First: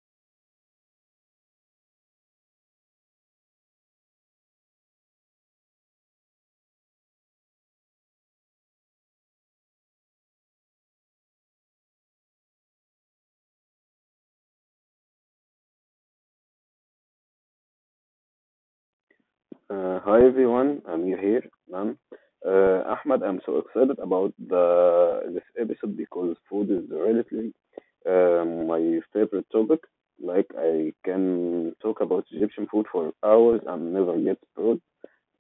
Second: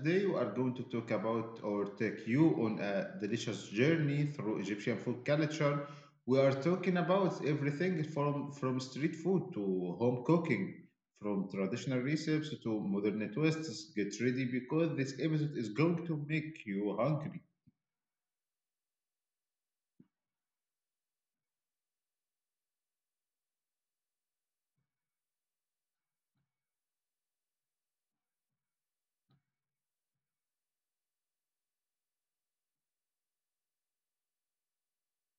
today we are going to talk about or take you on a delicious journey through Egyptian food culture. We are talking about everything from street food to home cooking, from traditional recipes to modern twists. Get ready because this episode is going to make you hungry. Hi everyone, Amir here. Ma'am. Ahmad, I'm so excited about the this episode because food is relatively, my favorite topic. Like I can talk about Egyptian food for hours and never get bored.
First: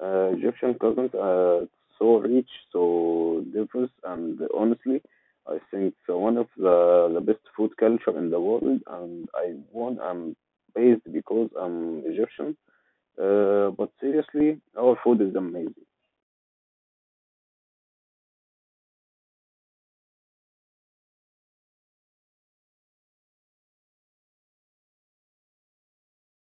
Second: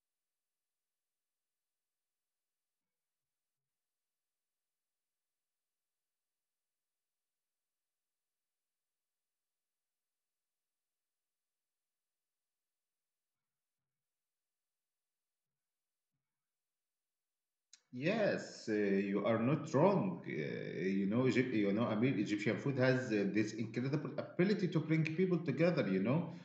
Egyptian cousins are so rich, so diverse, and honestly, I think it's one of the best food culture in the world. And I'm based because I'm Egyptian, but seriously, our food is amazing. Yes, you are not wrong. Egypt, Egyptian food has this incredible ability to bring people together. You know,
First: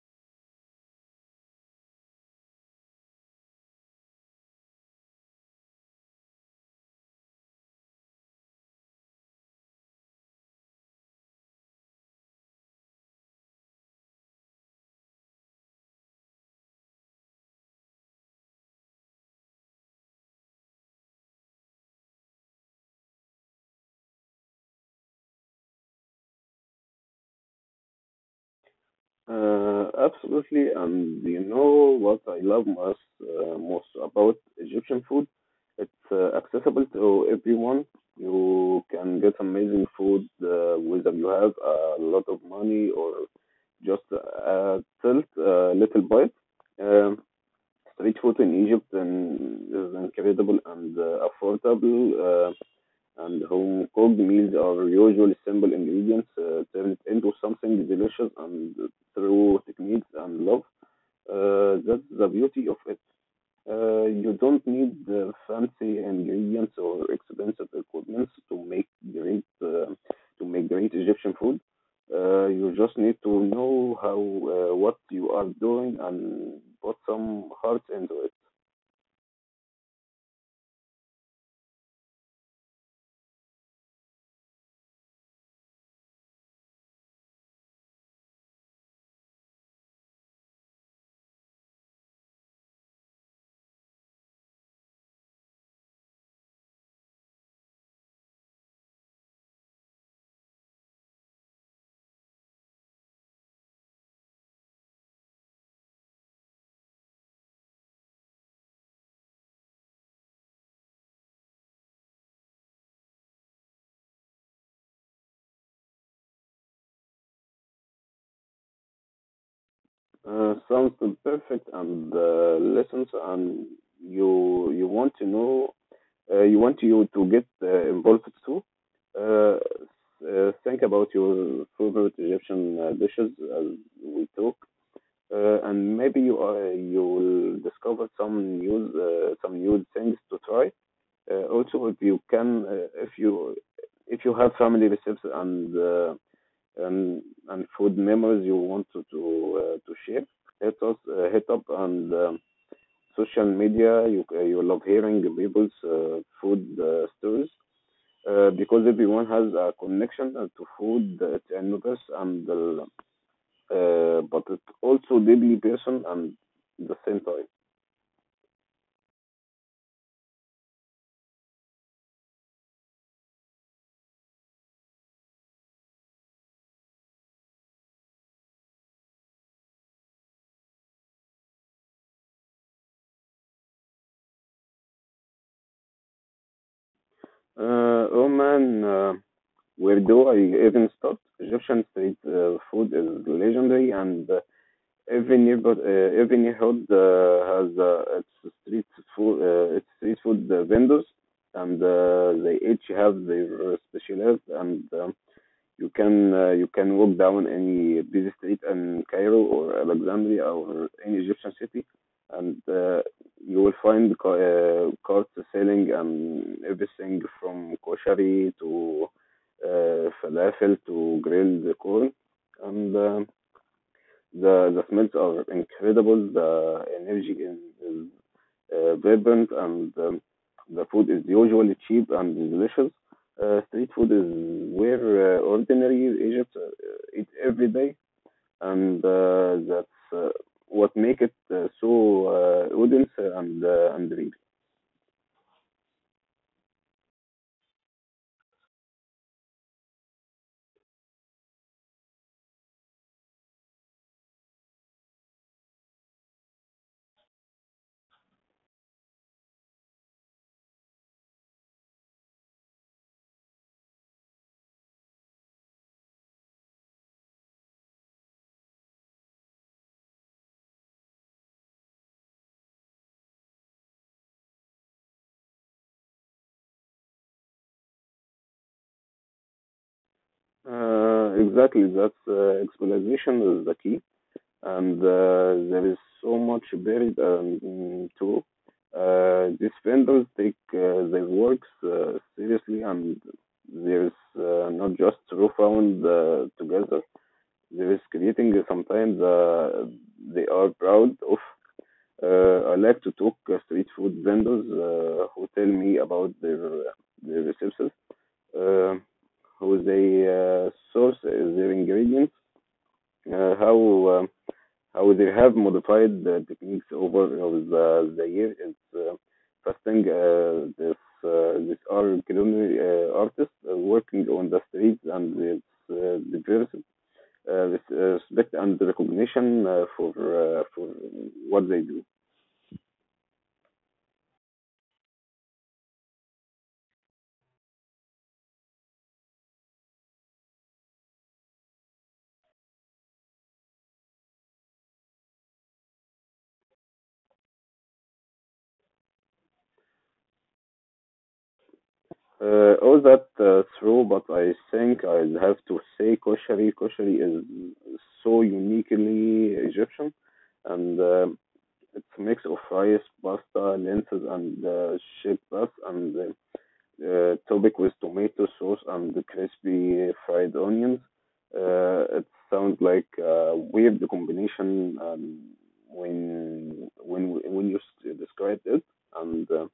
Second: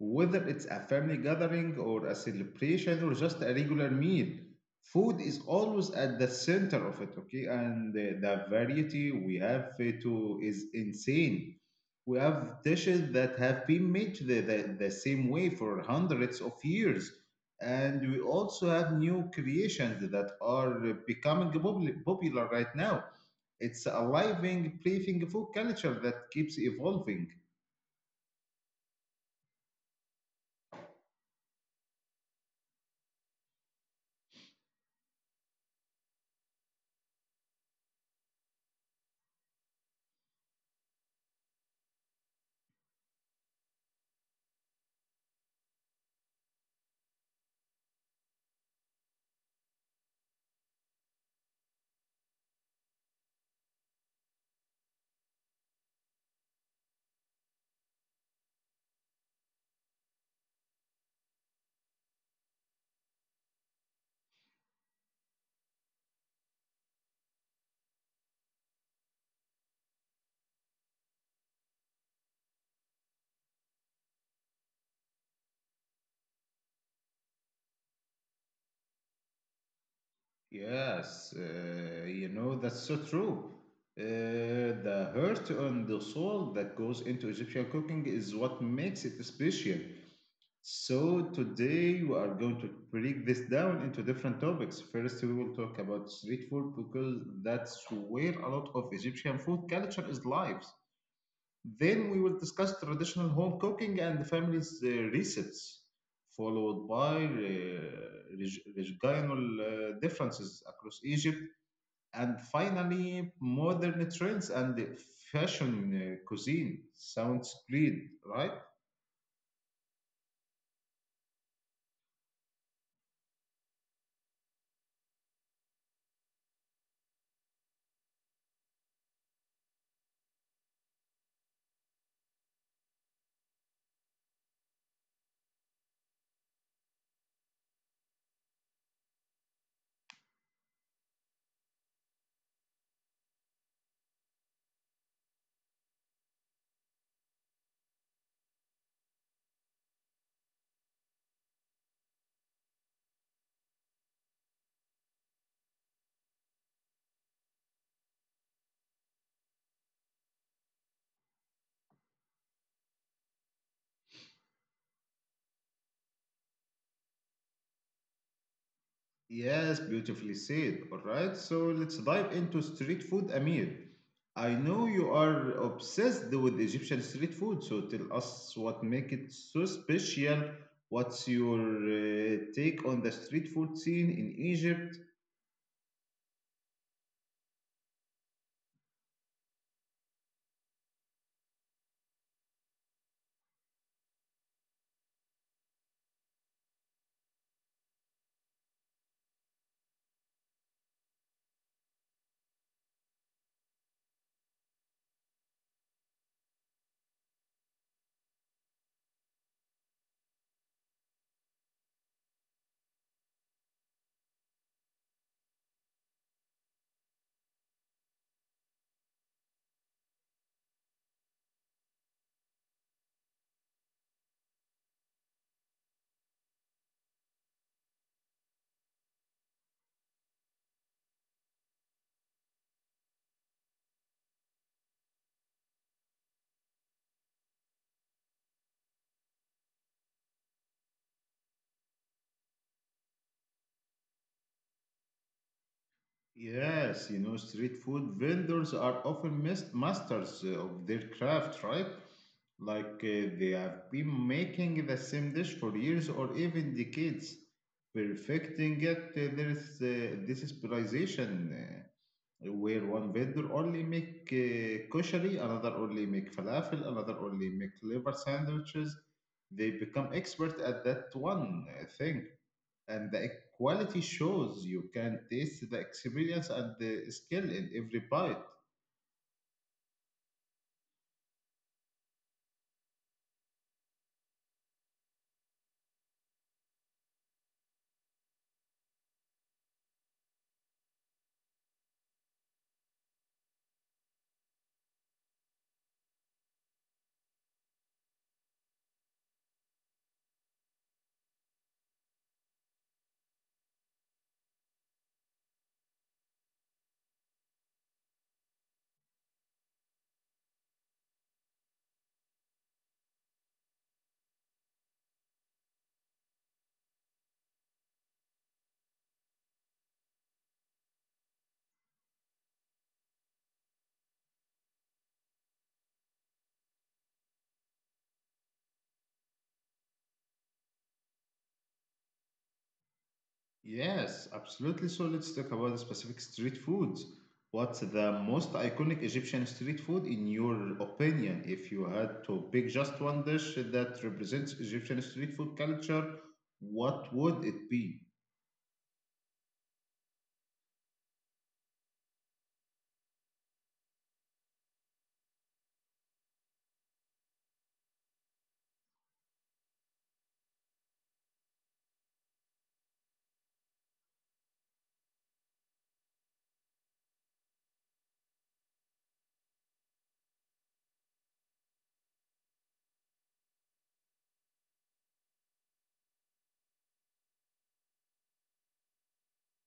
Whether it's a family gathering or a celebration or just a regular meal, food is always at the center of it, okay? And the variety we have to is insane. We have dishes that have been made the same way for hundreds of years. And we also have new creations that are popular right now. It's a living, breathing food culture that keeps evolving. Absolutely, and you know what I love most about Egyptian food? It's accessible to everyone. You can get amazing food whether you have a lot of money or just a tilt, a little bite. Um, Street food in Egypt and is incredible and affordable. And home-cooked meals are usually simple ingredients turned into something delicious and through techniques and love. That's the beauty of it. You don't need the fancy ingredients or expensive equipment to make great Egyptian food. You just need to know how what you are doing and put some heart into it. Yes, that's so true. The heart and the soul that goes into Egyptian cooking is what makes it special. So, today we are going to break this down into different topics. First, we will talk about street food because that's where a lot of Egyptian food culture is lives. Then, we will discuss traditional home cooking and the family's recipes, followed by regional differences across Egypt and finally, modern trends and the fashion cuisine. Sounds great, right? Sounds perfect and lessons and you want to know, you want you to get involved too. Uh, think about your favorite Egyptian dishes as we talk, and maybe you will discover some new things to try. Also, if you can, if you have family recipes and and and food memories you want to share. Hit up on social media. You love hearing people's food stories because everyone has a connection to food. It's universe and but it's also deeply personal and the same time. Yes, beautifully said. All right, so let's dive into street food, Amir. I know you are obsessed with Egyptian street food, so tell us what make it so special. What's your take on the street food scene in Egypt? Oh man, where do I even start? Egyptian street food is legendary and every every neighborhood has its street food vendors, and they each have their specialist. And you can walk down any busy street in Cairo or Alexandria or any Egyptian city, and you will find carts selling everything from koshari to falafel to grilled corn, and. The smells are incredible. The energy is vibrant, and the food is usually cheap and delicious. Street food is where ordinary Egypt eat every day, and that's what make it so audience and real. Yes, you know, street food vendors are often masters of their craft, right? Like they have been making the same dish for years or even decades, perfecting it. There is this specialization where one vendor only make koshari, another only make falafel, another only make liver sandwiches. They become expert at that one thing and the quality shows you can taste the experience and the skill in every bite. Exactly, that's explanation is the key. And there is so much buried in too. These vendors take their works seriously, and there is not just raw found together. There is creating sometimes they are proud of. I like to talk street food vendors who tell me about their resources, uh, how they source their ingredients, uh, how um, how they have modified the techniques over the year is fasting this are culinary artists working on the streets and its diverse with respect and recognition for for what they do. Yes, absolutely. So let's talk about the specific street foods. What's the most iconic Egyptian street food in your opinion? If you had to pick just one dish that represents Egyptian street food culture, what would it be? All that through, but I think I have to say koshari. Koshari is so uniquely Egyptian, and it's a mix of rice, pasta, lentils, and shepherd's, and topic with tomato sauce and crispy fried onions. It sounds like a weird combination when you s- described it, and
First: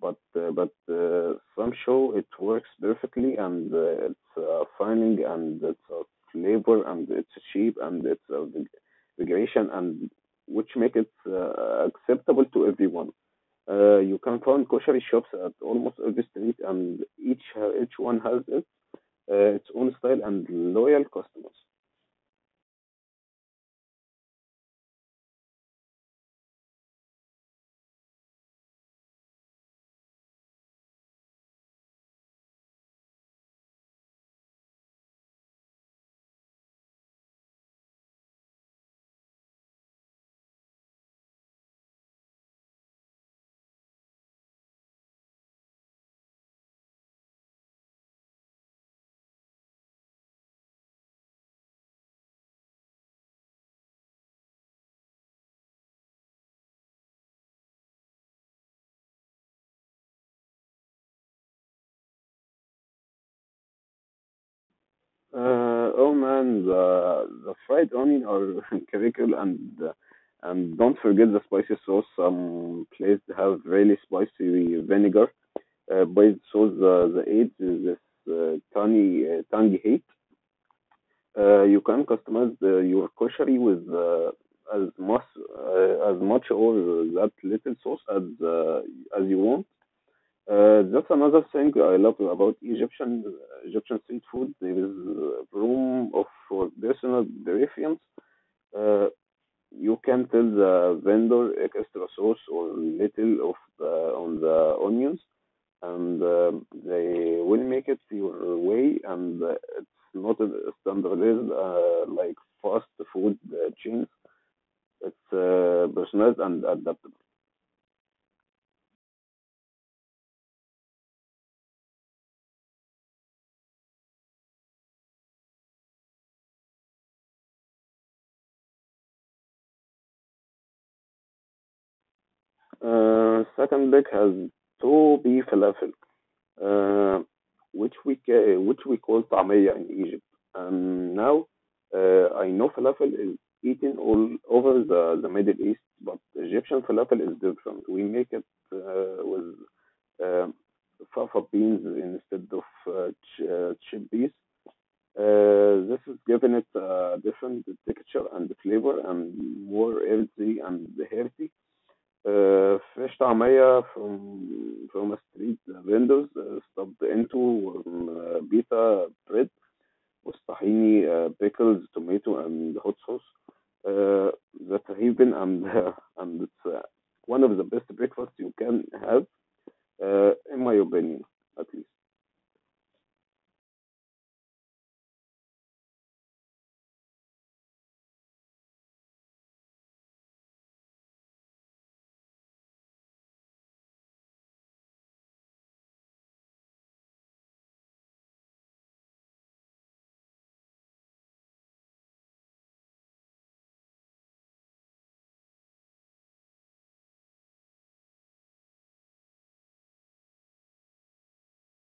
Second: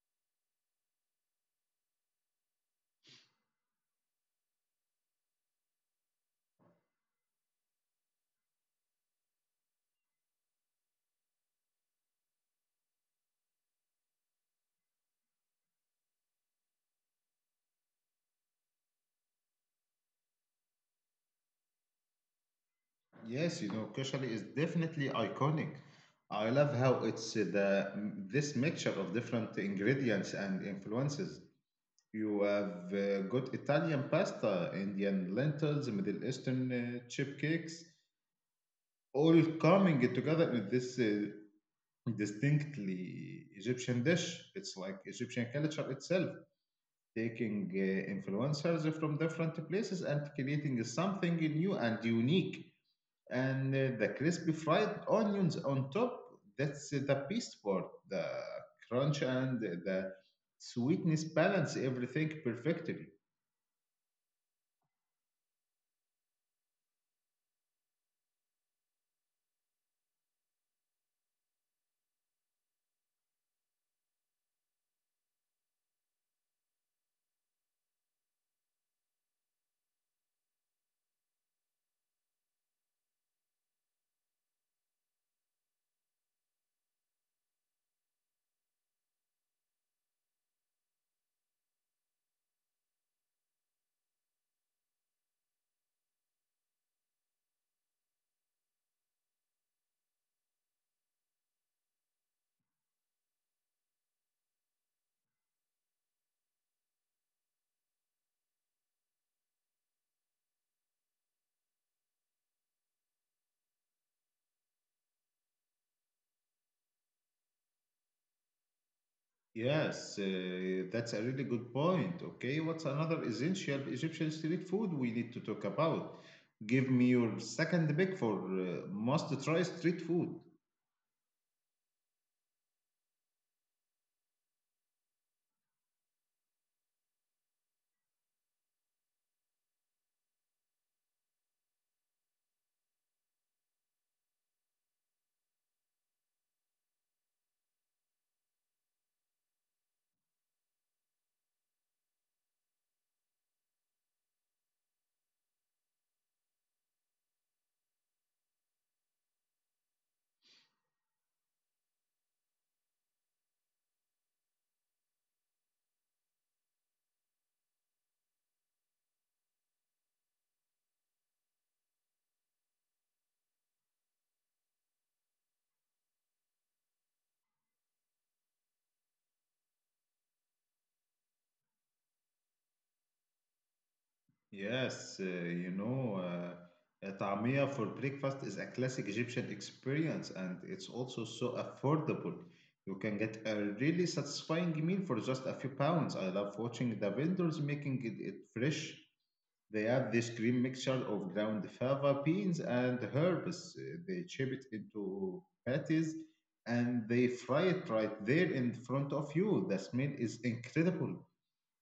but some show it works perfectly and it's finding and it's flavor and it's cheap and it's the regulation and which make it acceptable to everyone. You can find kosher shops at almost every street and each one has it, its own style and loyal customers. Yes, you know, kushari is definitely iconic. I love how it's the this mixture of different ingredients and influences. You have got Italian pasta, Indian lentils, Middle Eastern chip cakes, all coming together in this distinctly Egyptian dish. It's like Egyptian culture itself, taking influencers from different places and creating something new and unique. And the crispy fried onions on top, that's the best part, the crunch and the sweetness balance everything perfectly. Oh man, the fried onion are critical, and don't forget the spicy sauce. Some places have really spicy vinegar based sauce. The eight is this uh, tangy tangy heat. You can customize your koshari with as much uh, as much or that little sauce as you want. That's another thing I love about Egyptian street food. There is room of for personal preference. Uh, you can tell the vendor extra sauce or little of on the onions, and they will make it your way. And it's not a standardized like fast food chains. It's personalized and adaptable. Yes, that's a really good point. Okay, what's another essential Egyptian street food we need to talk about? Give me your second pick for must try street food. Second, Beck has to be falafel, uh, which we call طعمية in Egypt. Now, I know falafel is eaten all over the Middle East, but Egyptian falafel is different. We make it with um fava beans instead of chip beans. This is giving it a different texture and flavor and more earthy and healthy. آه، في عيش طعمية from a street vendors آه، stubbed into bread والطحيني آه، pickles tomato and hot sauce, uh, that's heaven, and and it's one of the best breakfasts you can have in my opinion at least. Yes, a طعمية for breakfast is a classic Egyptian experience and it's also so affordable. You can get a really satisfying meal for just a few pounds. I love watching the vendors making it, it fresh. They have this green mixture of ground fava beans and herbs. They chip it into patties and they fry it right there in front of you. The smell is incredible.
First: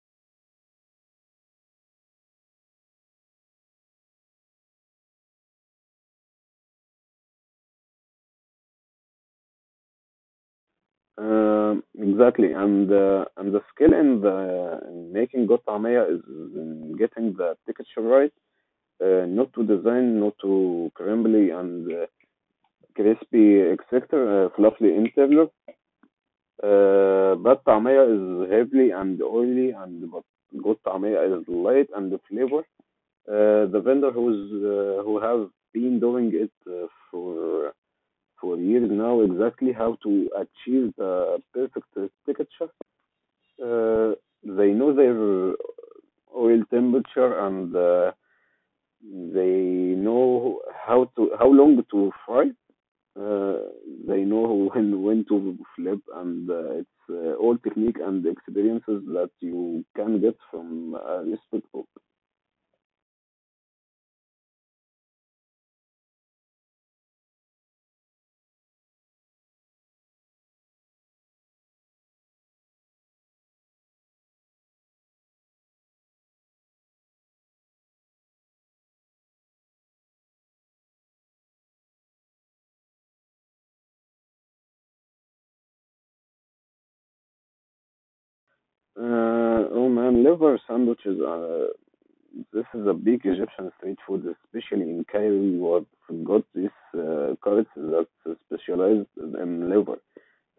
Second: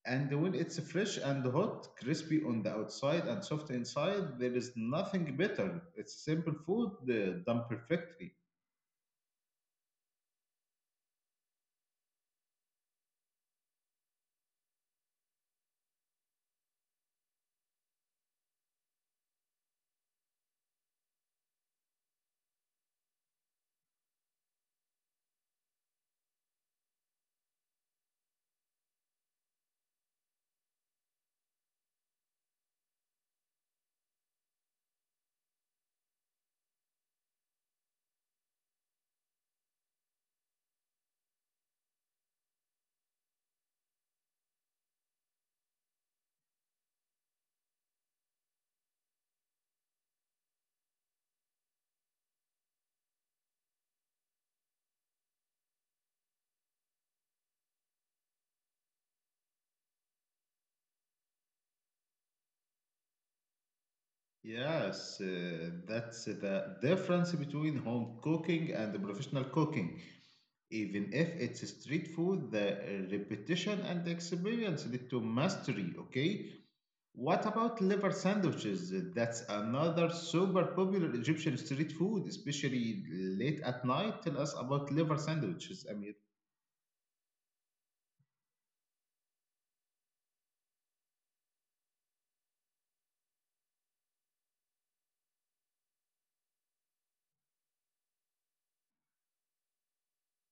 And when it's fresh and hot, crispy on the outside and soft inside, there is nothing better. It's simple food done perfectly. Exactly, and the skill in the in making good tamaya is in getting the texture right, not too design not too crumbly and crispy, etc., fluffy in flavor. But tamaya is heavily and oily, and but good tamaya is light and flavor. The vendor who's who have been doing it for years now exactly how to achieve the perfect texture. Uh, they know their oil temperature and they know how long to fry, uh, they know when to flip, and it's all technique and experiences that you can get from a recipe book. Yes, that's the difference between home cooking and professional cooking. Even if it's street food, the repetition and experience lead to mastery, okay? What about liver sandwiches? That's another super popular Egyptian street food, especially late at night. Tell us about liver sandwiches, Amir. Oh man, liver sandwiches. This is a big Egyptian street food, especially in Cairo. What got this carrots that specialized in liver,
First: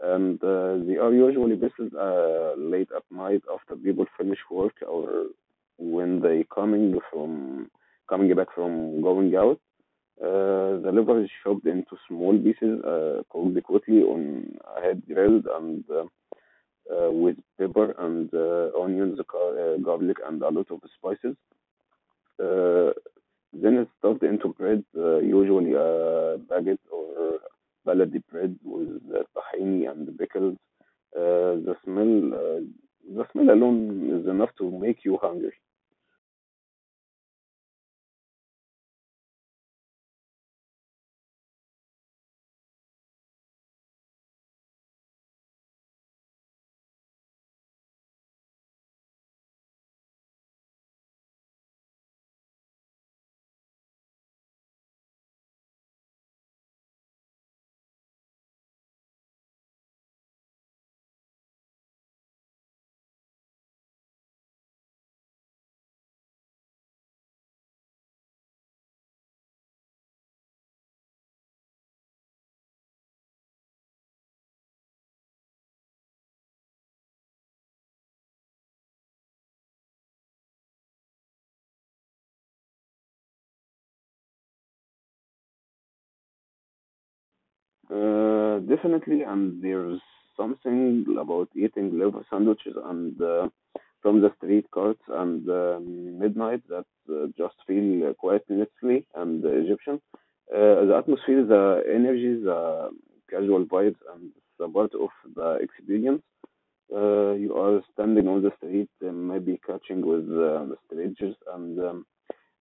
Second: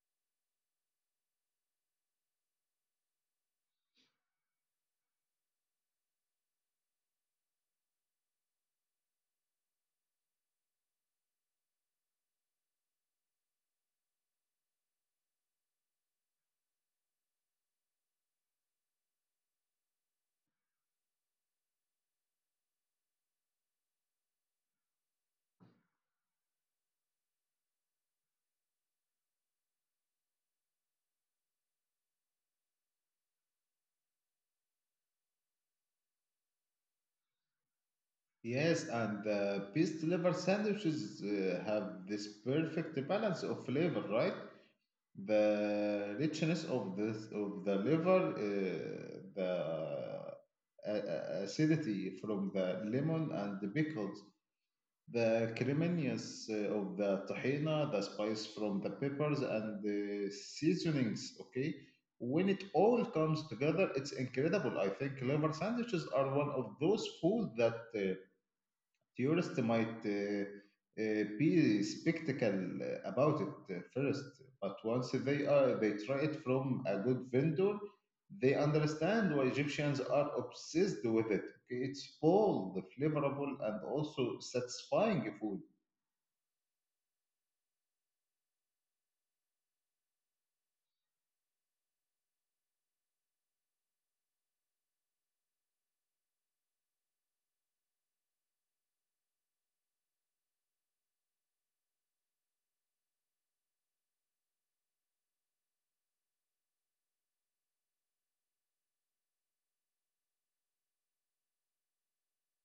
and they are usually based late at night after people finish work or when they coming from coming back from going out. The liver is chopped into small pieces, cooked quickly on a head grill and with pepper and onions, garlic, and a lot of spices. Uh, Then it's stuffed into bread, usually a baguette or baladi bread with tahini and pickles. The smell, the smell alone is enough to make you hungry. Yes, and best liver sandwiches have this perfect balance of flavor, right? The richness of this of the liver, the acidity from the lemon and the pickles, the creaminess of the tahina, the spice from the peppers and the seasonings. Okay, when it all comes together, it's incredible. I think liver sandwiches are one of those food that theorists might be skeptical about it at first, but once they try it from a good vendor, they understand why Egyptians are obsessed with it. Okay, it's bold, flavorful, and also satisfying food. Definitely, and there's something about eating liver sandwiches and from the street carts and midnight that just feel quite necessary and Egyptian. The atmosphere, the energy, the casual vibes, and the part of the experience. You are standing on the street, maybe catching with strangers, and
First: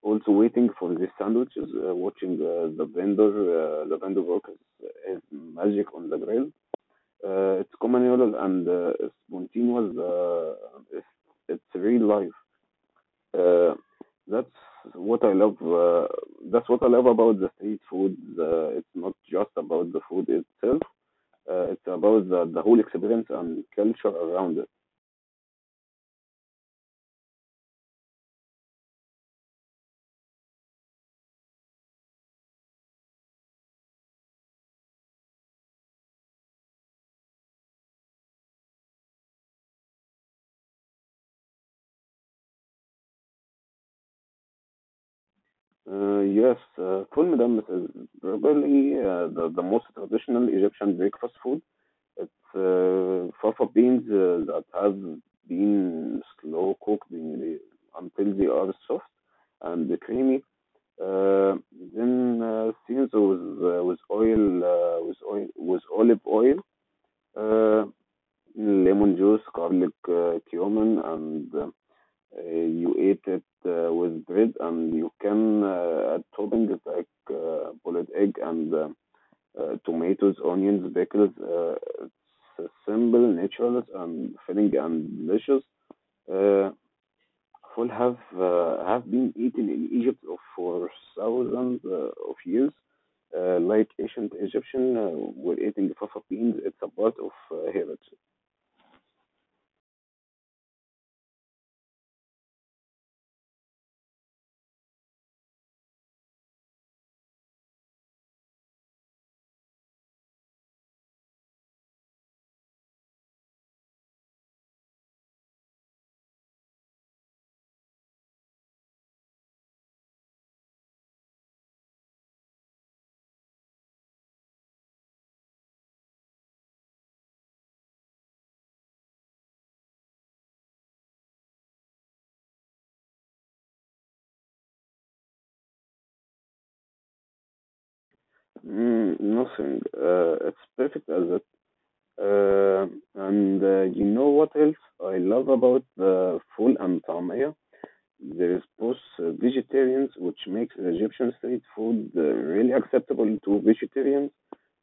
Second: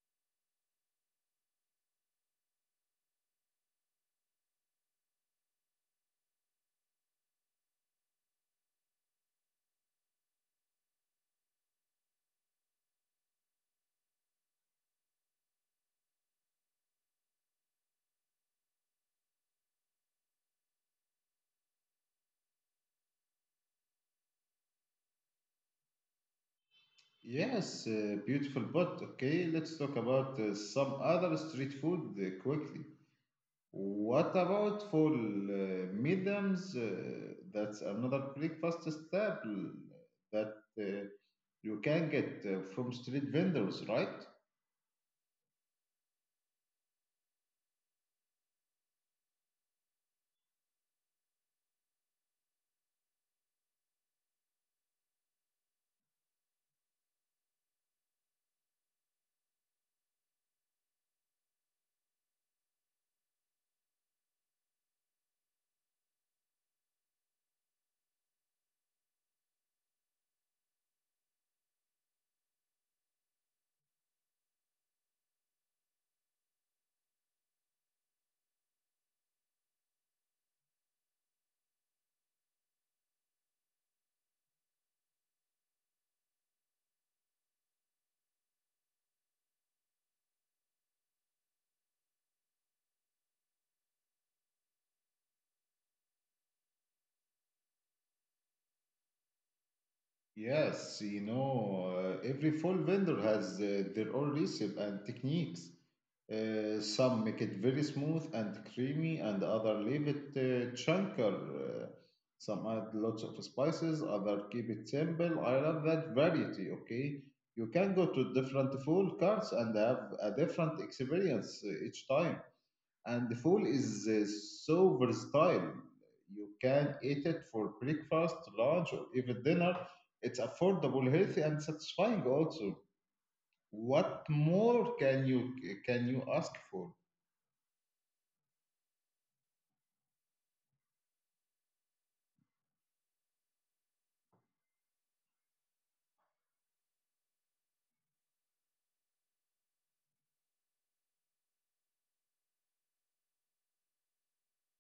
also waiting for the sandwiches, watching the vendor workers as magic on the grill. It's communal and spontaneous. It's, it's real life. Uh, that's what I love. That's what I love about the street food. It's not just about the food itself. It's about the whole experience and culture around it. Yes, beautiful. But okay, let's talk about some other street food quickly. What about for mediums? That's another breakfast staple that uh, you can get from street vendors, right? Yes, ful medames is probably the most traditional Egyptian breakfast food. It's fava beans that have been slow cooked in, until they are soft and creamy. Uh, then seasoned with with olive oil, uh, lemon juice, garlic, cumin, and you eat it with bread. And you can add toppings like boiled egg and tomatoes, onions, pickles. It's simple, natural, and filling and delicious. Uh, Full have been eaten in Egypt for thousands of years. Like ancient Egyptian were eating fafa beans, it's a part of heritage. Yes, you know, every fall vendor has their own recipe and techniques. Some make it very smooth and creamy, and other leave it chunkier. Some add lots of spices, other keep it simple. I love that variety. Okay, you can go to different full carts and have a different experience each time. And the fool is so versatile. You can eat it for breakfast, lunch, or even dinner. It's affordable, healthy, and satisfying also. What more can you ask for? Mm, nothing. It's perfect as it. Uh, and you know what else I love about the full and tamaya? There is post-vegetarians, which makes Egyptian street food really acceptable to vegetarians.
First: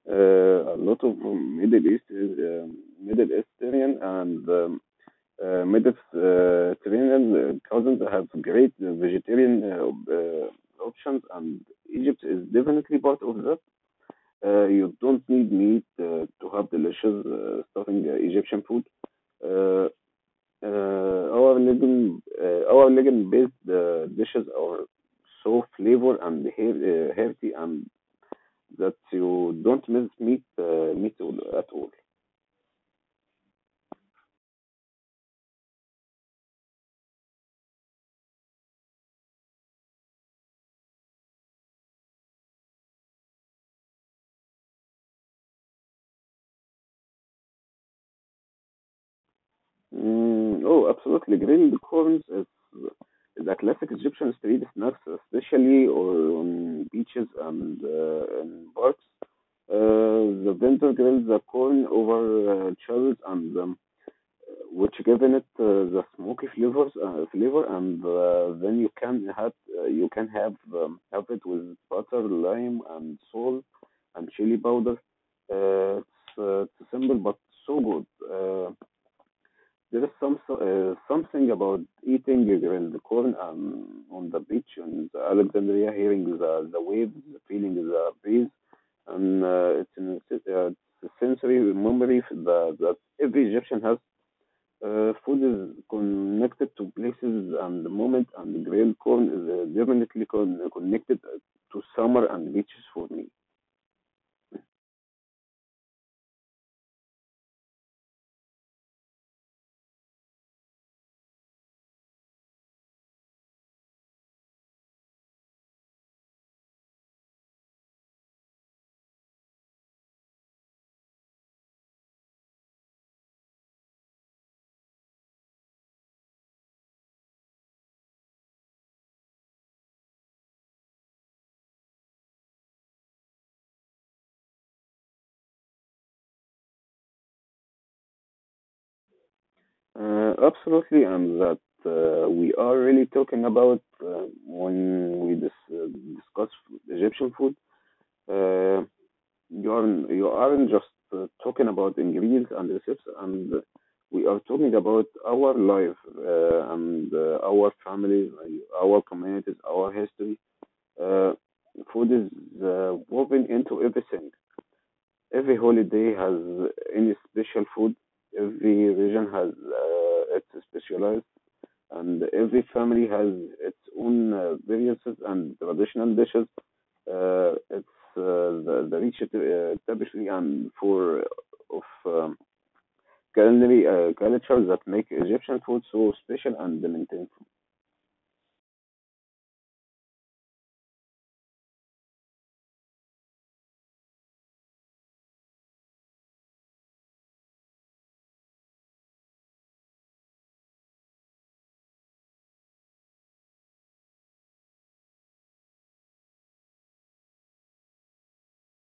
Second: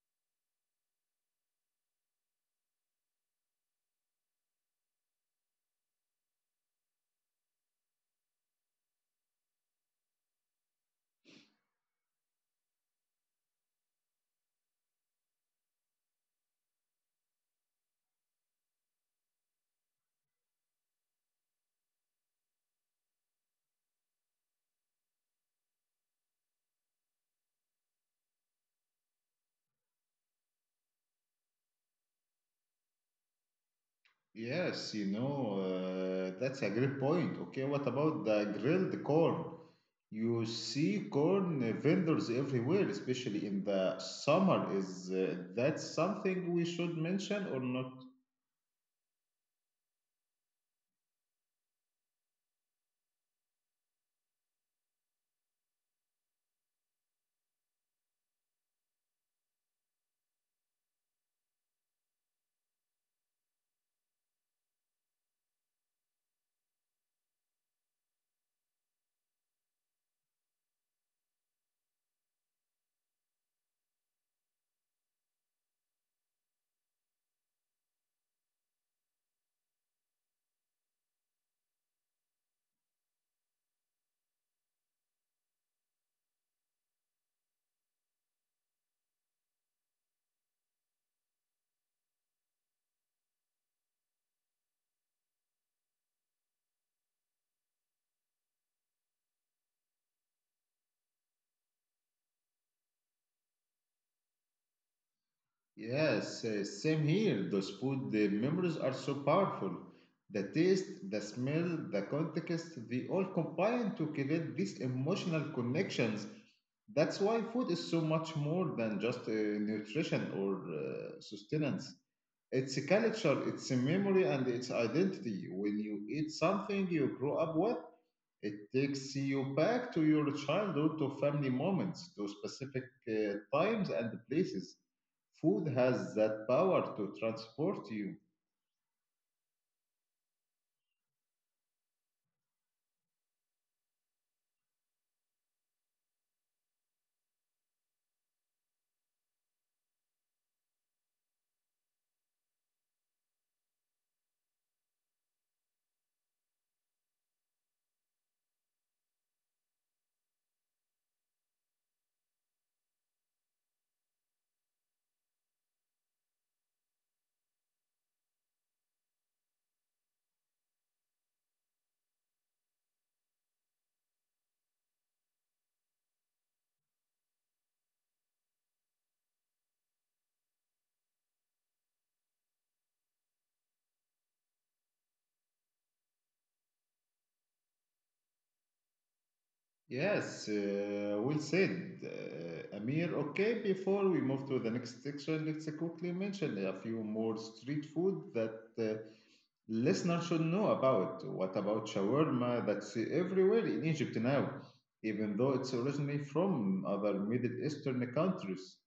A lot of Middle Eastern and Mediterranean cousins have great vegetarian options, and Egypt is definitely part of that. You don't need meat to have delicious stuffing Egyptian food. Uh, our Legon based dishes are so flavor and healthy and that you don't miss meat at all. Yes, you know, that's a great point. Okay, what about the grilled corn? You see corn vendors everywhere, especially in the summer. Is that something we should mention or not? Mm, oh, absolutely. Is a classic Egyptian street snack, especially or on beaches and in parks. The vendor grills the corn over chowls and the which given it the smoky flavor and then you can have it with butter, lime and salt and chili powder. It's simple but so good. Uh, there is some so, Something about eating grilled corn on the beach in Alexandria, hearing the waves, feeling the breeze, and it's a sensory memory that every Egyptian has. Food is connected to places and the moment, and grilled corn is definitely connected to summer and beaches for me. Yes, same here. Those food the memories are so powerful. The taste, the smell, the context, they all combine to create these emotional connections. That's why food is so much more than just nutrition or sustenance. It's a culture, it's a memory, and it's identity. When you eat something you grow up with, it takes you back to your childhood, to family moments, to specific times and places. Food has that power to transport you. Absolutely, and that we are really talking about when we discuss Egyptian food. Uh, you aren't just talking about ingredients and recipes, and we are talking about our life and our families, our communities, our history. Uh, Food is woven into everything. Every holiday has any special food. Every region has its specialized, and every family has its own variances and traditional dishes. It's The rich tapestry and for of culinary culture that make Egyptian food so special and maintainable. Yes, well said. Amir, okay, before we move to the next section, let's quickly mention a few more street food that uh, listeners should know about. What about shawarma? That's everywhere in Egypt now, even though it's originally from other Middle Eastern countries.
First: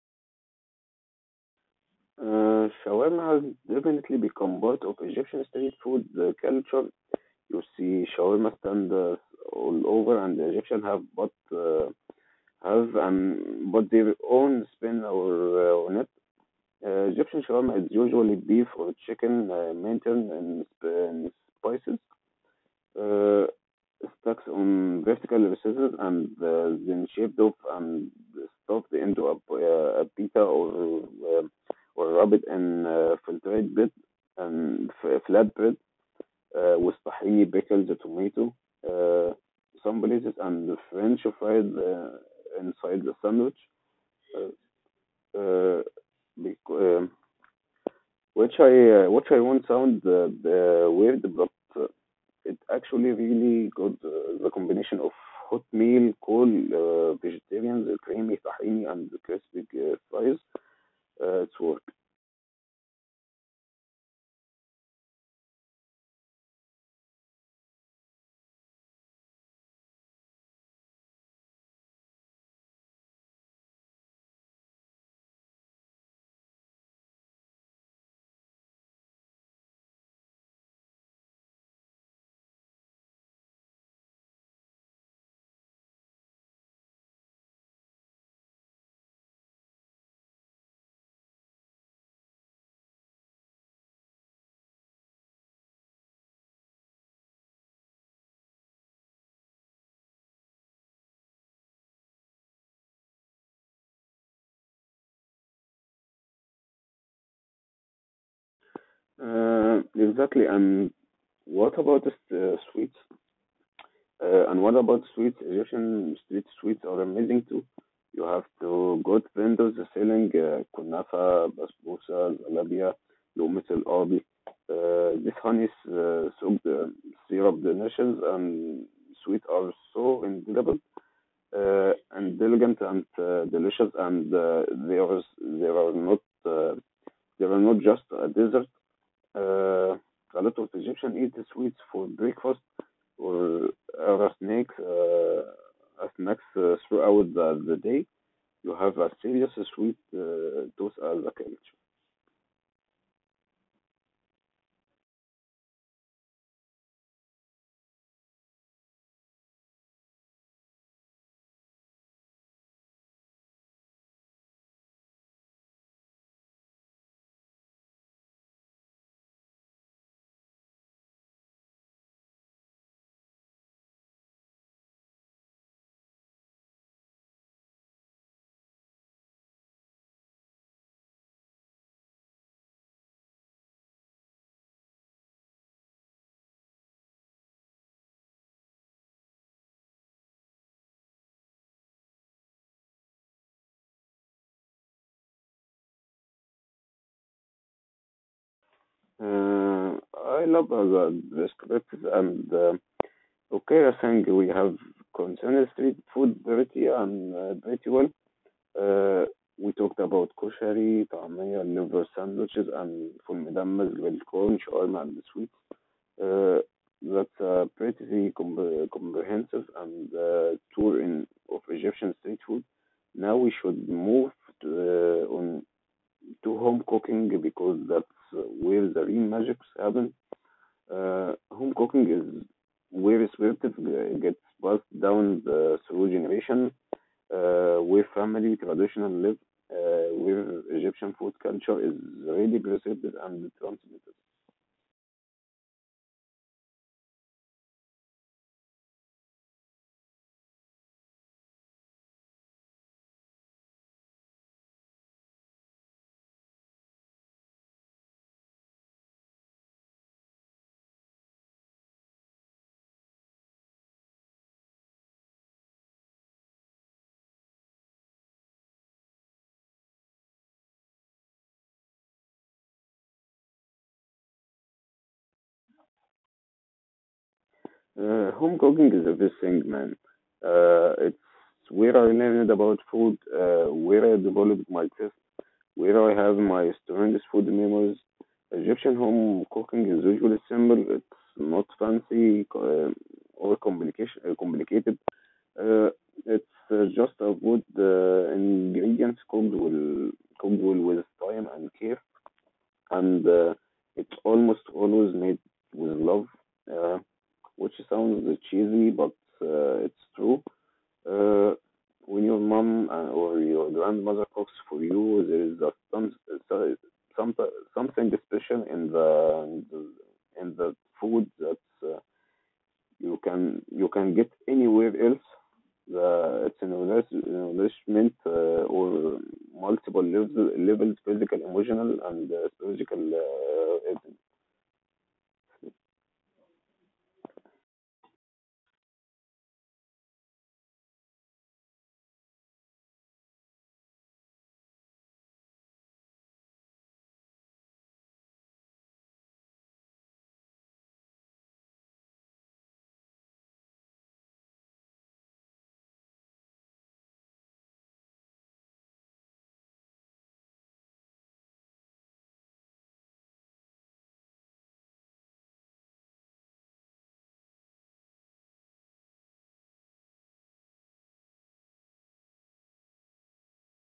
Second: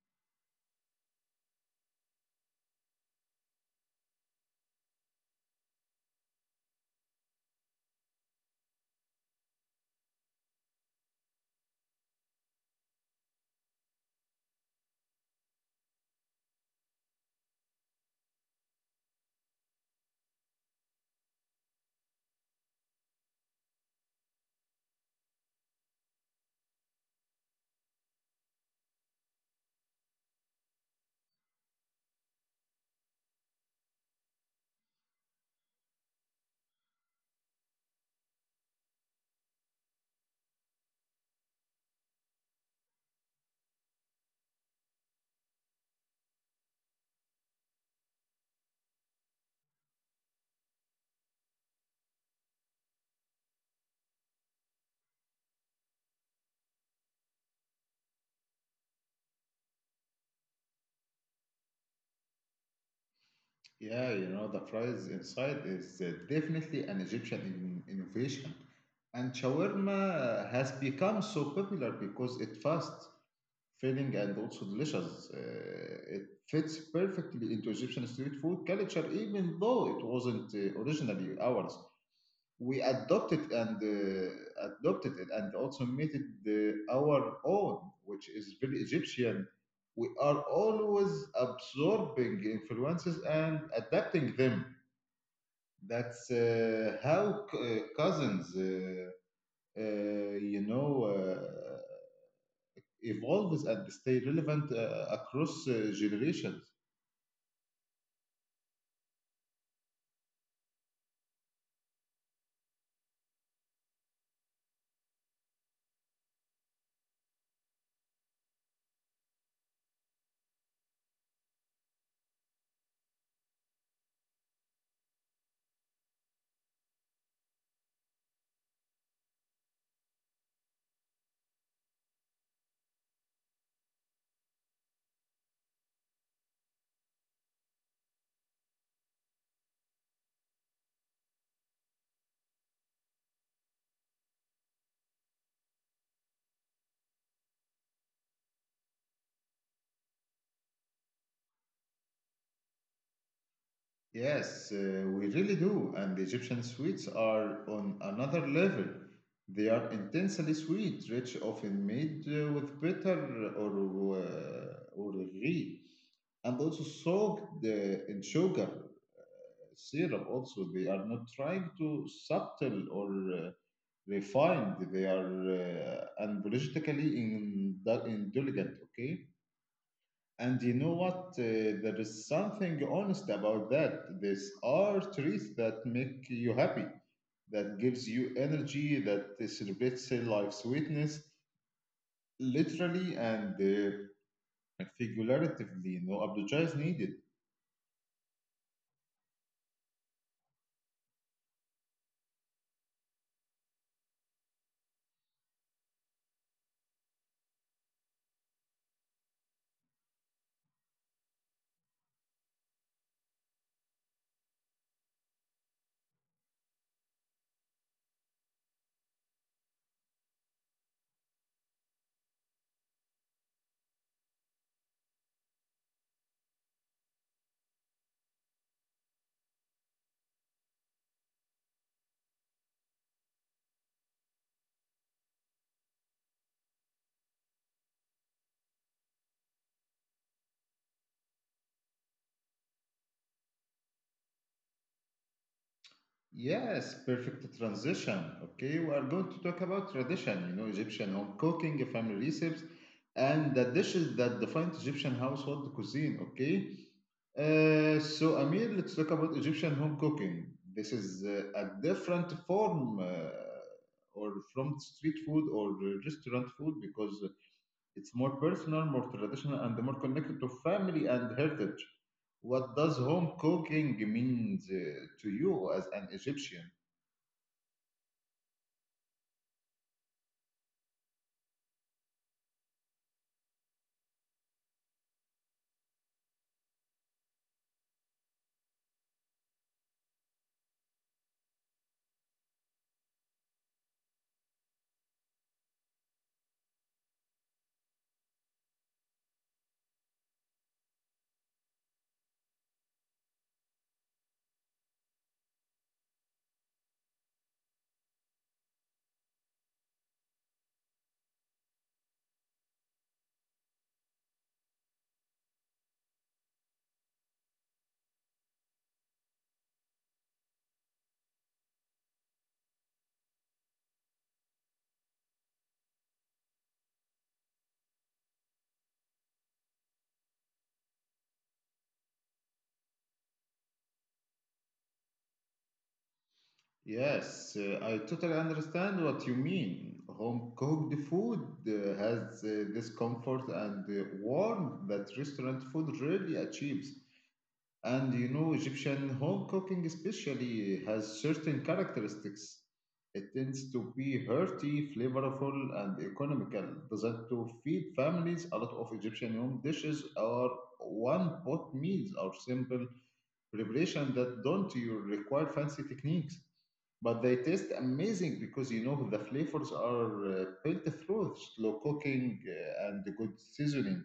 Shawarma has definitely become part of Egyptian street food culture. You see shawarma stands all over, and the Egyptian have but their own spin or on it. Egyptian shawarma is usually beef or chicken, maintained in spices, uh, stacks on vertical recesses, and then shaped up and stuffed into a pita or uh, or rubbed in filtered bread and flat bread with tahini, pickles, tomato, uh, some places, and the French fries inside the sandwich, uh, uh, bec- um which I won't sound weird, but uh, it actually really good. The combination of hot meal, cold, vegetarian, the creamy tahini, and the crispy fries, it's work. Yeah, you know, the fries inside is definitely an Egyptian innovation. And shawarma has become so popular because it's fast, filling, and also delicious. It fits perfectly into Egyptian street food culture, even though it wasn't originally ours. We adopted and adopted it and also made it our own, which is very Egyptian. We are always absorbing influences and adapting them. That's how cousins, uh, you know, uh, evolves and stay relevant across generations. Exactly, and what about the sweets? And what about sweets? Egyptian street sweets are amazing too. You have to go to vendors selling kunafa, basbousa, zalabia, لقمة القاضي. This honey is soaked syrup delicious and sweet are so indelible, and elegant and delicious, and uh, they are not uh, they are not just a dessert. Uh, a lot of Egyptians eat the sweets for breakfast or other snakes, snacks throughout the day. You have a serious sweet tooth as a culture. Yes, we really do. And the Egyptian sweets are on another level. They are intensely sweet, rich, often made with bitter or ghee, and also soaked in sugar syrup. Also, they are not trying to subtle or uh, refined. They are and politically in indulgent. Okay. And you know what? There is something honest about that. These are treats that make you happy, that gives you energy, that celebrates life's sweetness, literally and figuratively. No apologize needed. Uh, I love the scripts, and okay, I think we have concerned street food pretty well. Uh, we talked about koshari, طعمية, liver sandwiches, and full مدمس, بالcorn, shawarma, and the sweet. Uh, That's a pretty comprehensive and tour in of Egyptian street food. Now we should move on to home cooking because that's where the real magic happens. Home cooking is where spirit gets passed down through generation, where family tradition live, where Egyptian food culture is really preserved and transmitted. Yes, perfect transition. Okay, we are going to talk about tradition, you know, Egyptian home cooking, family recipes, and the dishes that define Egyptian household cuisine. Okay, so Amir, let's talk about Egyptian home cooking. This is a different form or from street food or restaurant food because it's more personal, more traditional, and more connected to family and heritage. What does home cooking mean to you as an Egyptian? Home cooking is everything, man. It's where I learned about food, where I developed my taste, where I have my strongest food memories. Egyptian home cooking is usually simple. It's not fancy or complicated. Uh, it's just about good ingredients cooked well with time and care, and it's almost always made with love, uh, which sounds cheesy, but it's true. Uh, when your mom or your grandmother cooks for you, there is a some, so- some something special in the food that uh, you can get anywhere else. The it's an enrichment or multiple levels: physical, emotional and psychological. Yes, I totally understand what you mean. Home cooked food has this comfort and warmth that restaurant food really achieves. And you know, Egyptian home cooking especially has certain characteristics. It tends to be hearty, flavorful, and economical. Designed to feed families, a lot of Egyptian home dishes are one-pot meals or simple preparation that don't you require fancy techniques. But they taste amazing because you know the flavors are built through slow cooking and good seasoning.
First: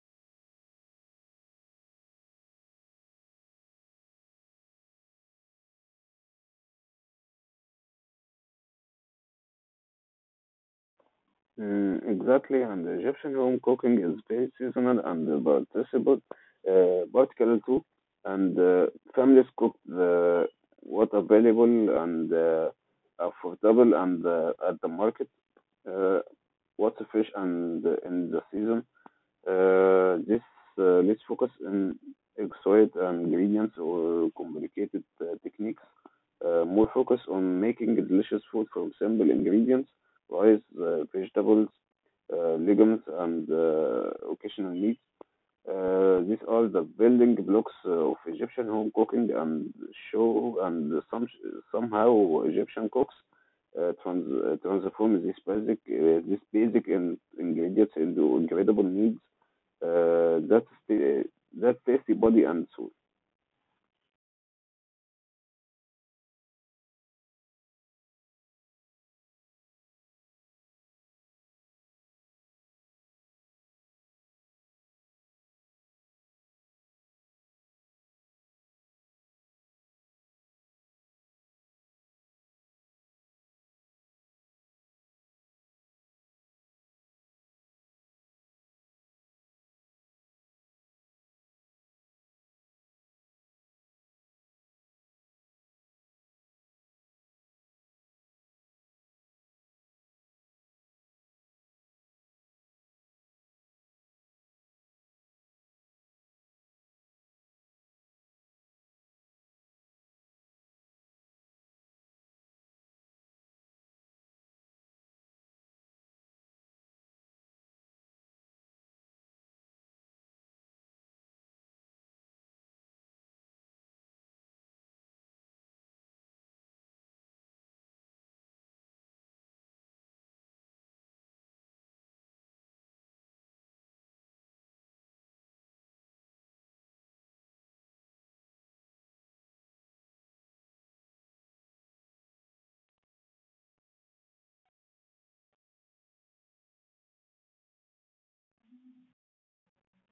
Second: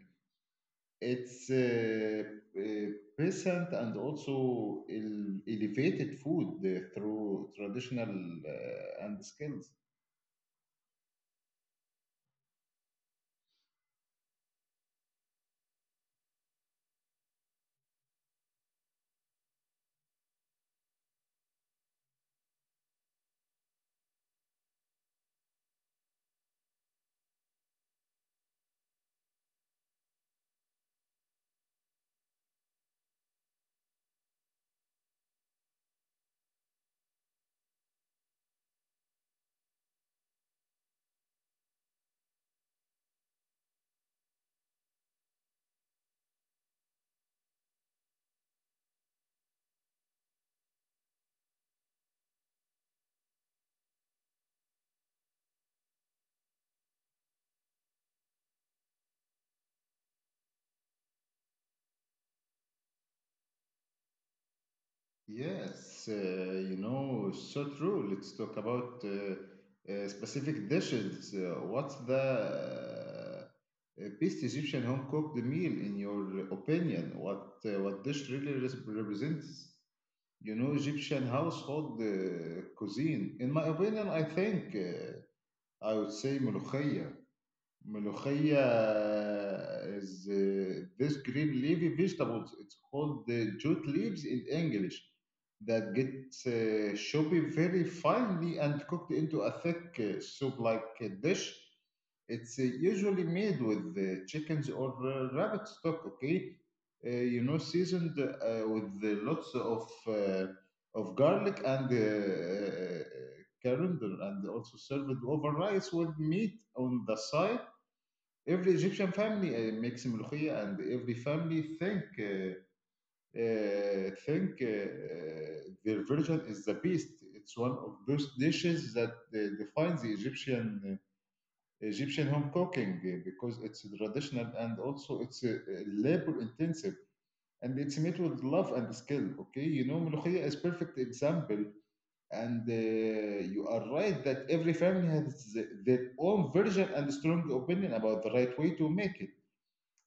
It's present and also elevated food through traditional and skills. Mm, exactly, and the Egyptian home cooking is very seasonal and participable particular too, and families cook the what available and affordable and at the market, uh, what's fresh and in the season. This Let's focus on exotic ingredients or complicated techniques. More focus on making delicious food from simple ingredients, rice, vegetables, legumes, and occasional meats. These are the building blocks of Egyptian home cooking, and show, and some, somehow Egyptian cooks transform these basic ingredients into incredible needs uh, that sta- that tasty body and soul. Yes, so true. Let's talk about specific dishes. What's the best Egyptian home cooked meal in your opinion? What dish really represents, you know, Egyptian household cuisine? In my opinion, I think. I would say ملوخية. ملوخية is this green leafy vegetables. It's called the jute leaves in English that gets chopped very finely and cooked into a thick soup-like dish. It's usually made with chickens or rabbit stock, okay? Seasoned with the lots of garlic and coriander, and also served over rice with meat on the side. Every Egyptian family makes ملوخية, and every family think their version is the best. It's one of those dishes that defines the Egyptian Egyptian home cooking because it's traditional and also it's labor intensive and it's made with love and skill. Okay, you know, Mulukhia is perfect example, and you are right that every family has their own version and strong opinion about the right way to make it.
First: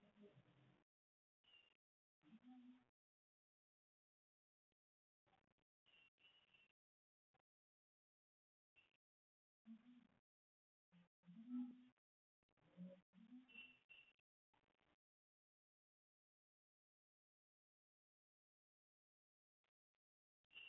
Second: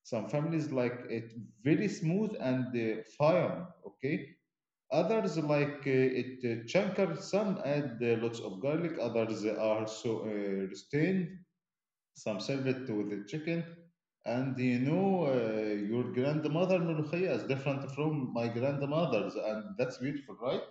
Some families like it very smooth and fine. Okay, others like it chunker. Some add lots of garlic. Others are so restrained, some serve it with the chicken. And you know, your grandmother Mulukhia is different from my grandmother's, and that's beautiful, right?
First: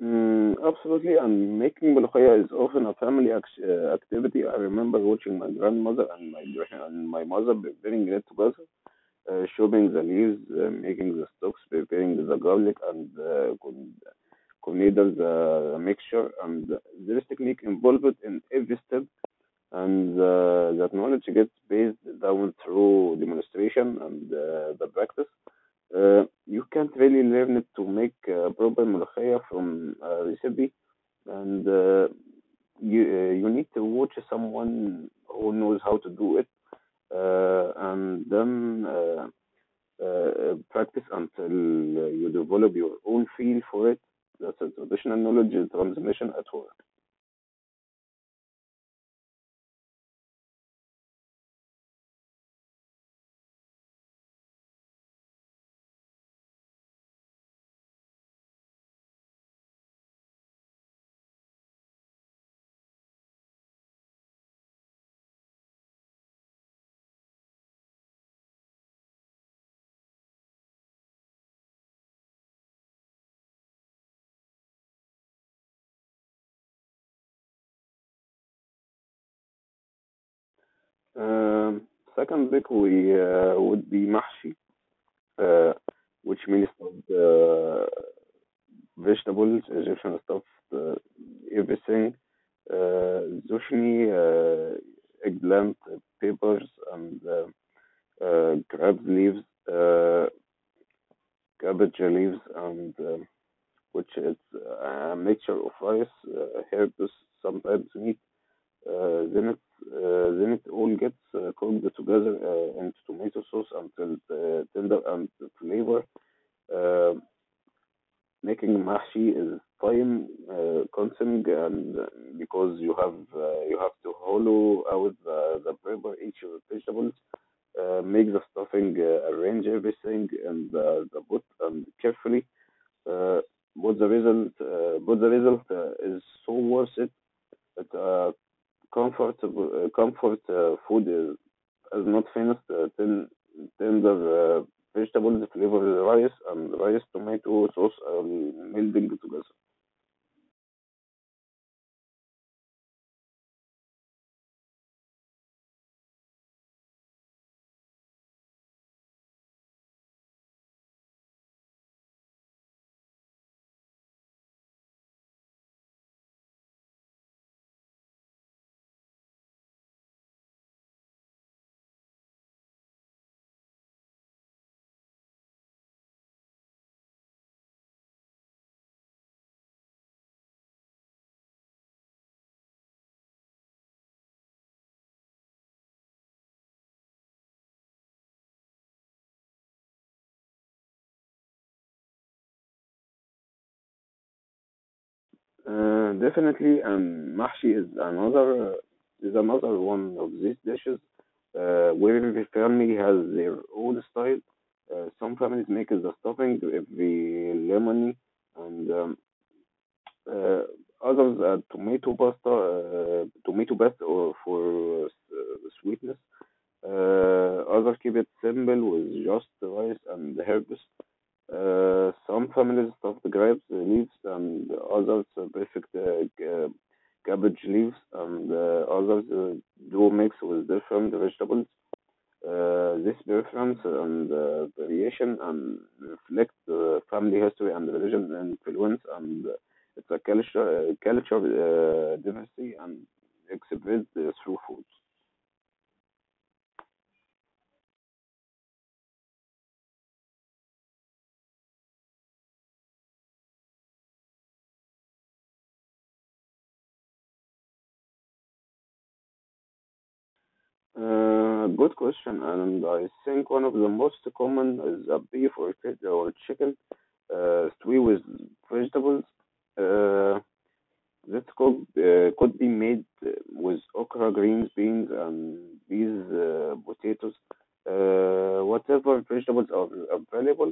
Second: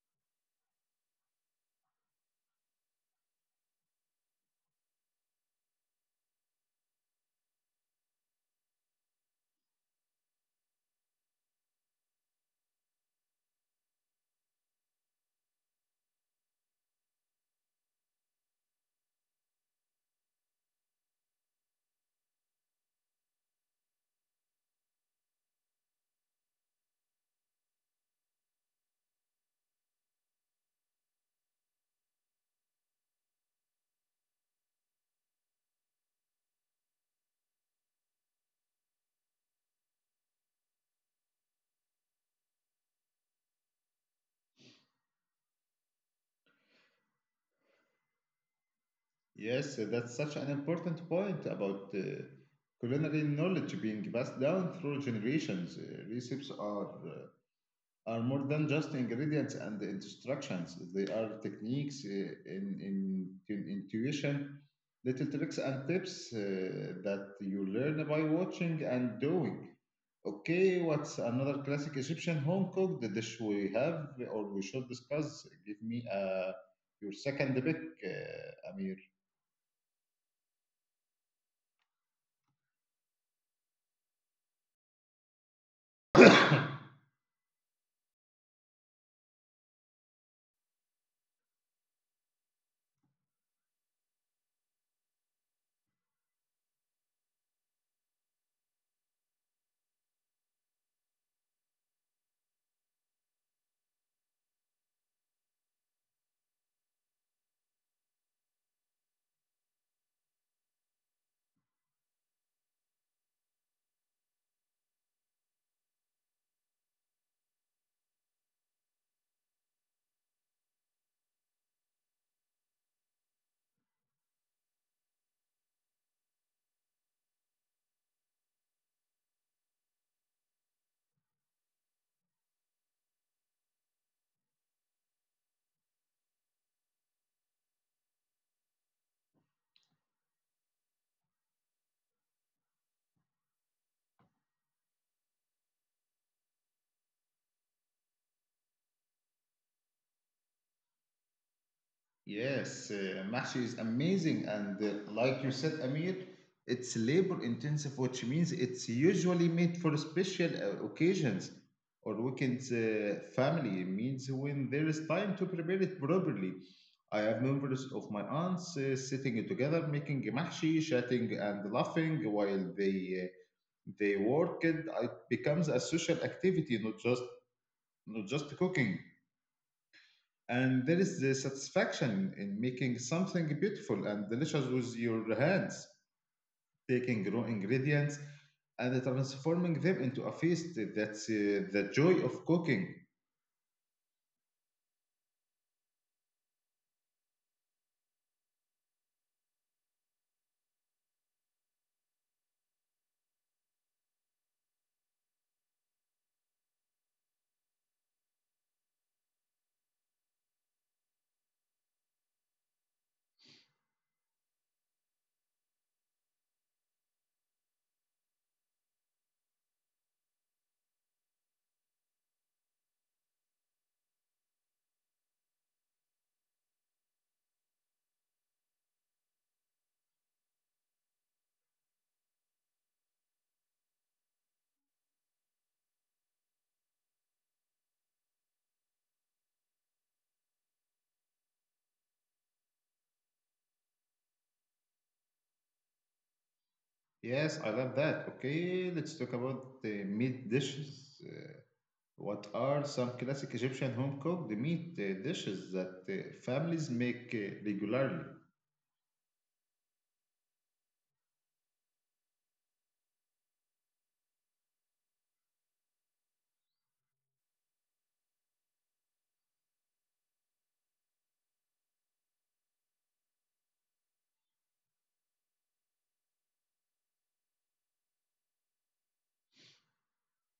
Mm, absolutely, and making molokhaya is often a family activity. I remember watching my grandmother and my mother preparing it together, chopping the leaves, making the stocks, preparing the garlic, and the mixture. And there is technique involved in every step, and that knowledge gets passed down through demonstration and the practice. You can't really learn it to make proper ملوخية from a recipe, and you need to watch someone who knows how to do it, and then practice until you develop your own feel for it. That's a traditional knowledge transmission at work. Yes, that's such an important point about culinary knowledge being passed down through generations. Recipes are more than just ingredients and instructions. They are techniques in intuition, little tricks and tips that you learn by watching and doing. Okay, what's another classic Egyptian home cooked dish we have or we should discuss? Give me your second pick, Amir. Um, Second pick we would be mahshi, uh, which means stuffed vegetables. Egyptian stuff uh, everything, uh, zucchini, eggplant, peppers, and crab leaves, uh, cabbage leaves, and which is a mixture of rice, herbs, sometimes meat. Uh, then it then it all gets cooked together into tomato sauce until tender and flavor. Uh, Making mahshi is time consuming and because you have to hollow out the pepper each of the vegetables, make the stuffing, arrange everything in the pot and carefully, uh, but the result is so worth it. That, uh, Comfort food is not finished. Tender vegetables, flavored rice, and rice, tomato sauce are melding together. Yes, Mahshi is amazing. And like you said, Amir, it's labor intensive, which means it's usually made for special occasions or weekends. Family means when there is time to prepare it properly. I have members of my aunts sitting together, making mahshi, chatting and laughing while they work. It becomes a social activity, not just cooking, and there is the satisfaction in making something beautiful and delicious with your hands, taking raw ingredients and transforming them into a feast. That's the joy of cooking. Definitely, and mahshi is another one of these dishes where every family has their own style. Some families make the stuffing every lemony, and uh, others add tomato pasta, tomato paste or for sweetness. Others keep it simple with just rice and herbs. Some families stuff the grapes leaves and others perfect cabbage leaves and others do mix with different vegetables. This preference and variation and reflect family history and religion influence, and culture diversity and exhibit through food. Yes, I love that. Okay, let's talk about the meat dishes. What are some classic Egyptian home cooked meat dishes that families make regularly? Good question, and I think one of the most common is a beef or chicken stew with vegetables. Uh, This could be made with okra, greens, beans, and these potatoes, whatever vegetables are available.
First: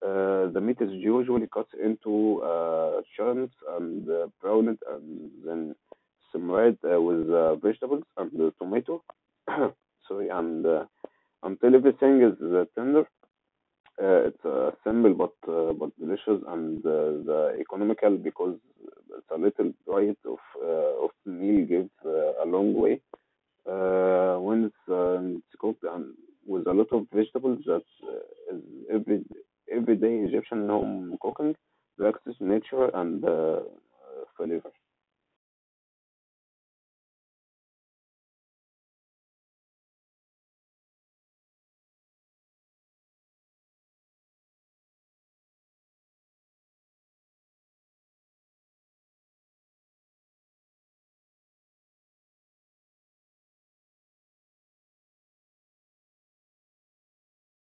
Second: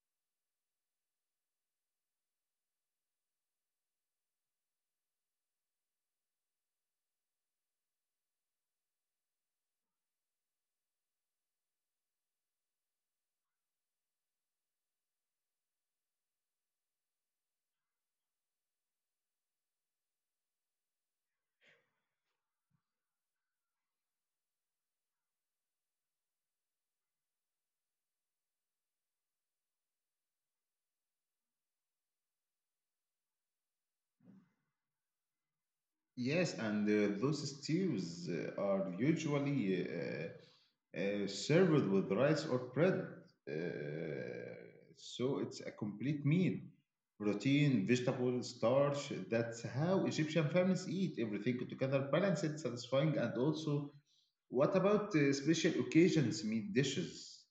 The meat is usually cut into chunks and browned and then simmered with vegetables and the tomato. Sorry, and until everything is tender. It's simple but delicious and the economical because it's a little bite of meal gives a long way. When it's It's cooked and with a lot of vegetables, that's is every everyday Egyptian home cooking, to access nature and flavor. Yes, and those stews are usually served with rice or bread. Uh, so it's a complete meal. Protein, vegetable, starch. That's how Egyptian families eat everything together, balanced, satisfying, and also. What about special occasions meat dishes?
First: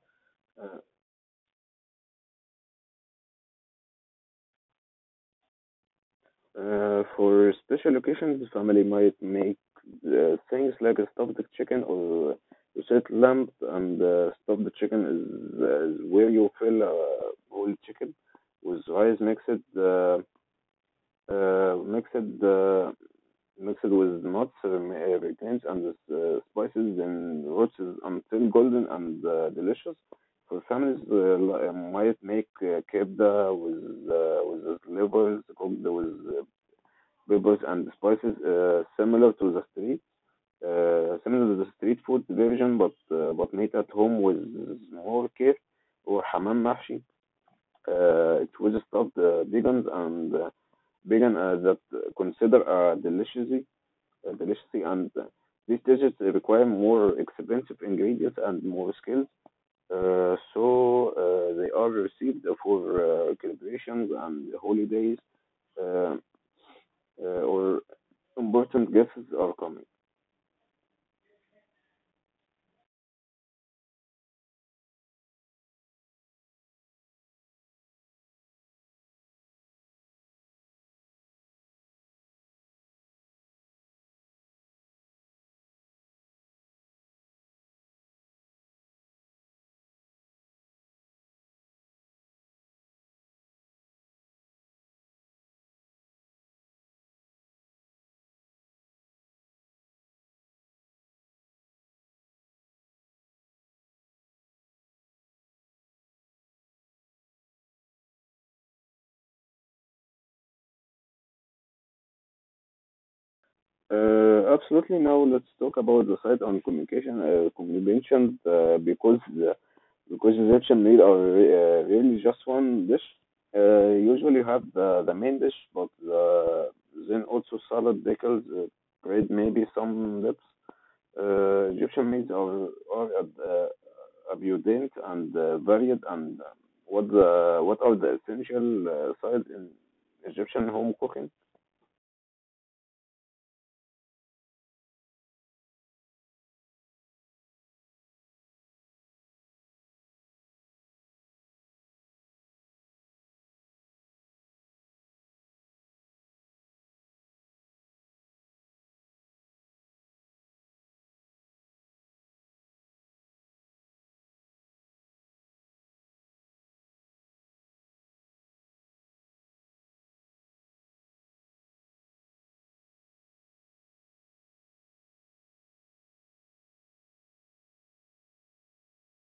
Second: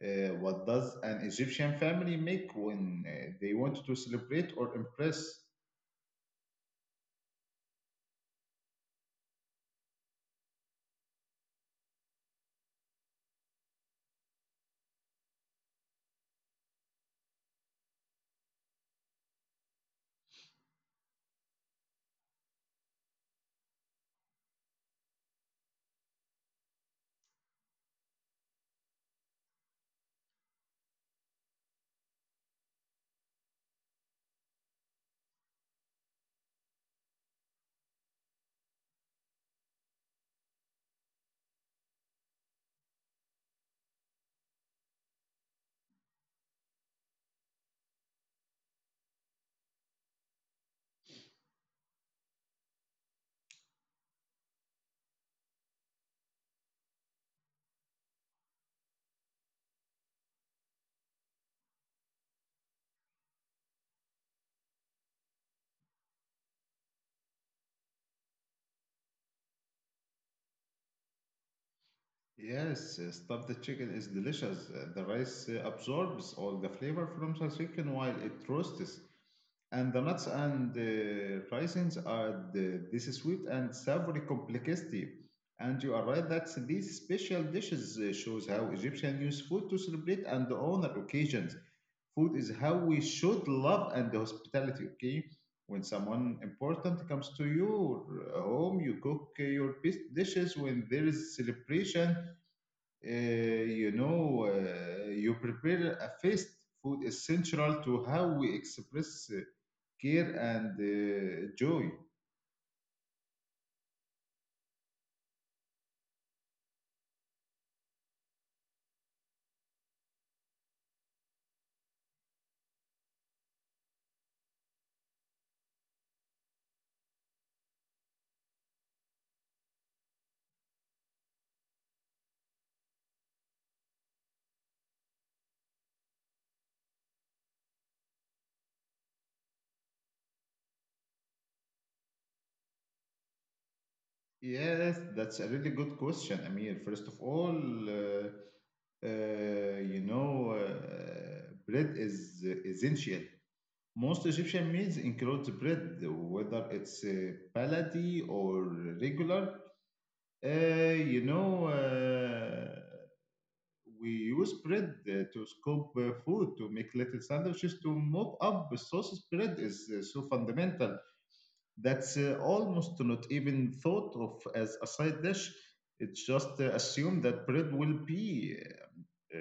What Uh, does an Egyptian family make when they want to celebrate or impress? For special occasions, family might make things like a stuffed chicken or a set lamb, and stuffed chicken is where you fill a whole chicken with rice uh, uh, mixed uh, mixed with nuts, grains, and spices, then roasts until golden and delicious. For families, might make kebda with slivers cooked with peppers and spices similar to the street food version but made at home with more care, or hamam mahshi. It with stuffed vegans and vegan that consider deliciously, and these dishes require more expensive ingredients and more skills. So they are received for celebrations and holidays, uh, or important guesses are coming. Yes, stuffed chicken is delicious. The rice absorbs all the flavor from the chicken while it roasts, and the nuts and raisins add this sweet and savory complexity. And you are right that these special dishes shows how Egyptians use food to celebrate and honor occasions. Food is how we should love and hospitality. Okay, when someone important comes to your home, you cook your best dishes. When there is celebration, you know, you prepare a feast. Food is central to how we express care and joy. Absolutely. Now let's talk about the side on communication, combinations, because Egyptian meal are really just one dish. Usually have the main dish, but the, then also salad, pickles, bread, maybe some dips. Egyptian meals are are uh, abundant and varied. And what are the essential sides in Egyptian home cooking? Yes, that's a really good question, Amir. First of all, uh, uh, you know, bread is essential. Most Egyptian meals include bread, whether it's palati or regular. You know, we use bread to scoop food, to make little sandwiches, to mop up the sauce. Bread is so fundamental that's almost not even thought of as a side dish. It's just assumed that bread will be uh,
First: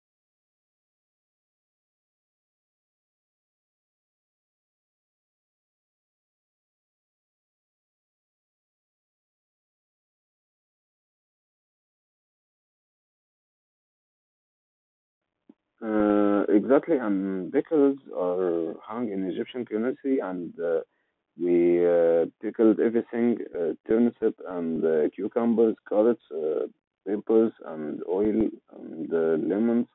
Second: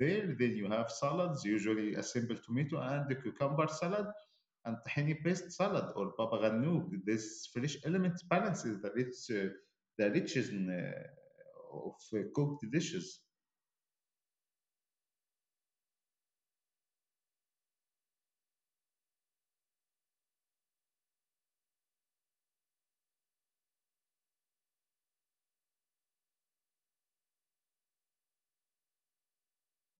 there. Then you have salads, usually a simple tomato and a cucumber salad, and tahini paste salad or baba ganoush. This fresh element balances the richness uh, of cooked dishes. Exactly, and pickles are hung in Egyptian community, and we pickled everything: turnip and cucumbers, carrots, peppers, and oil, and lemons.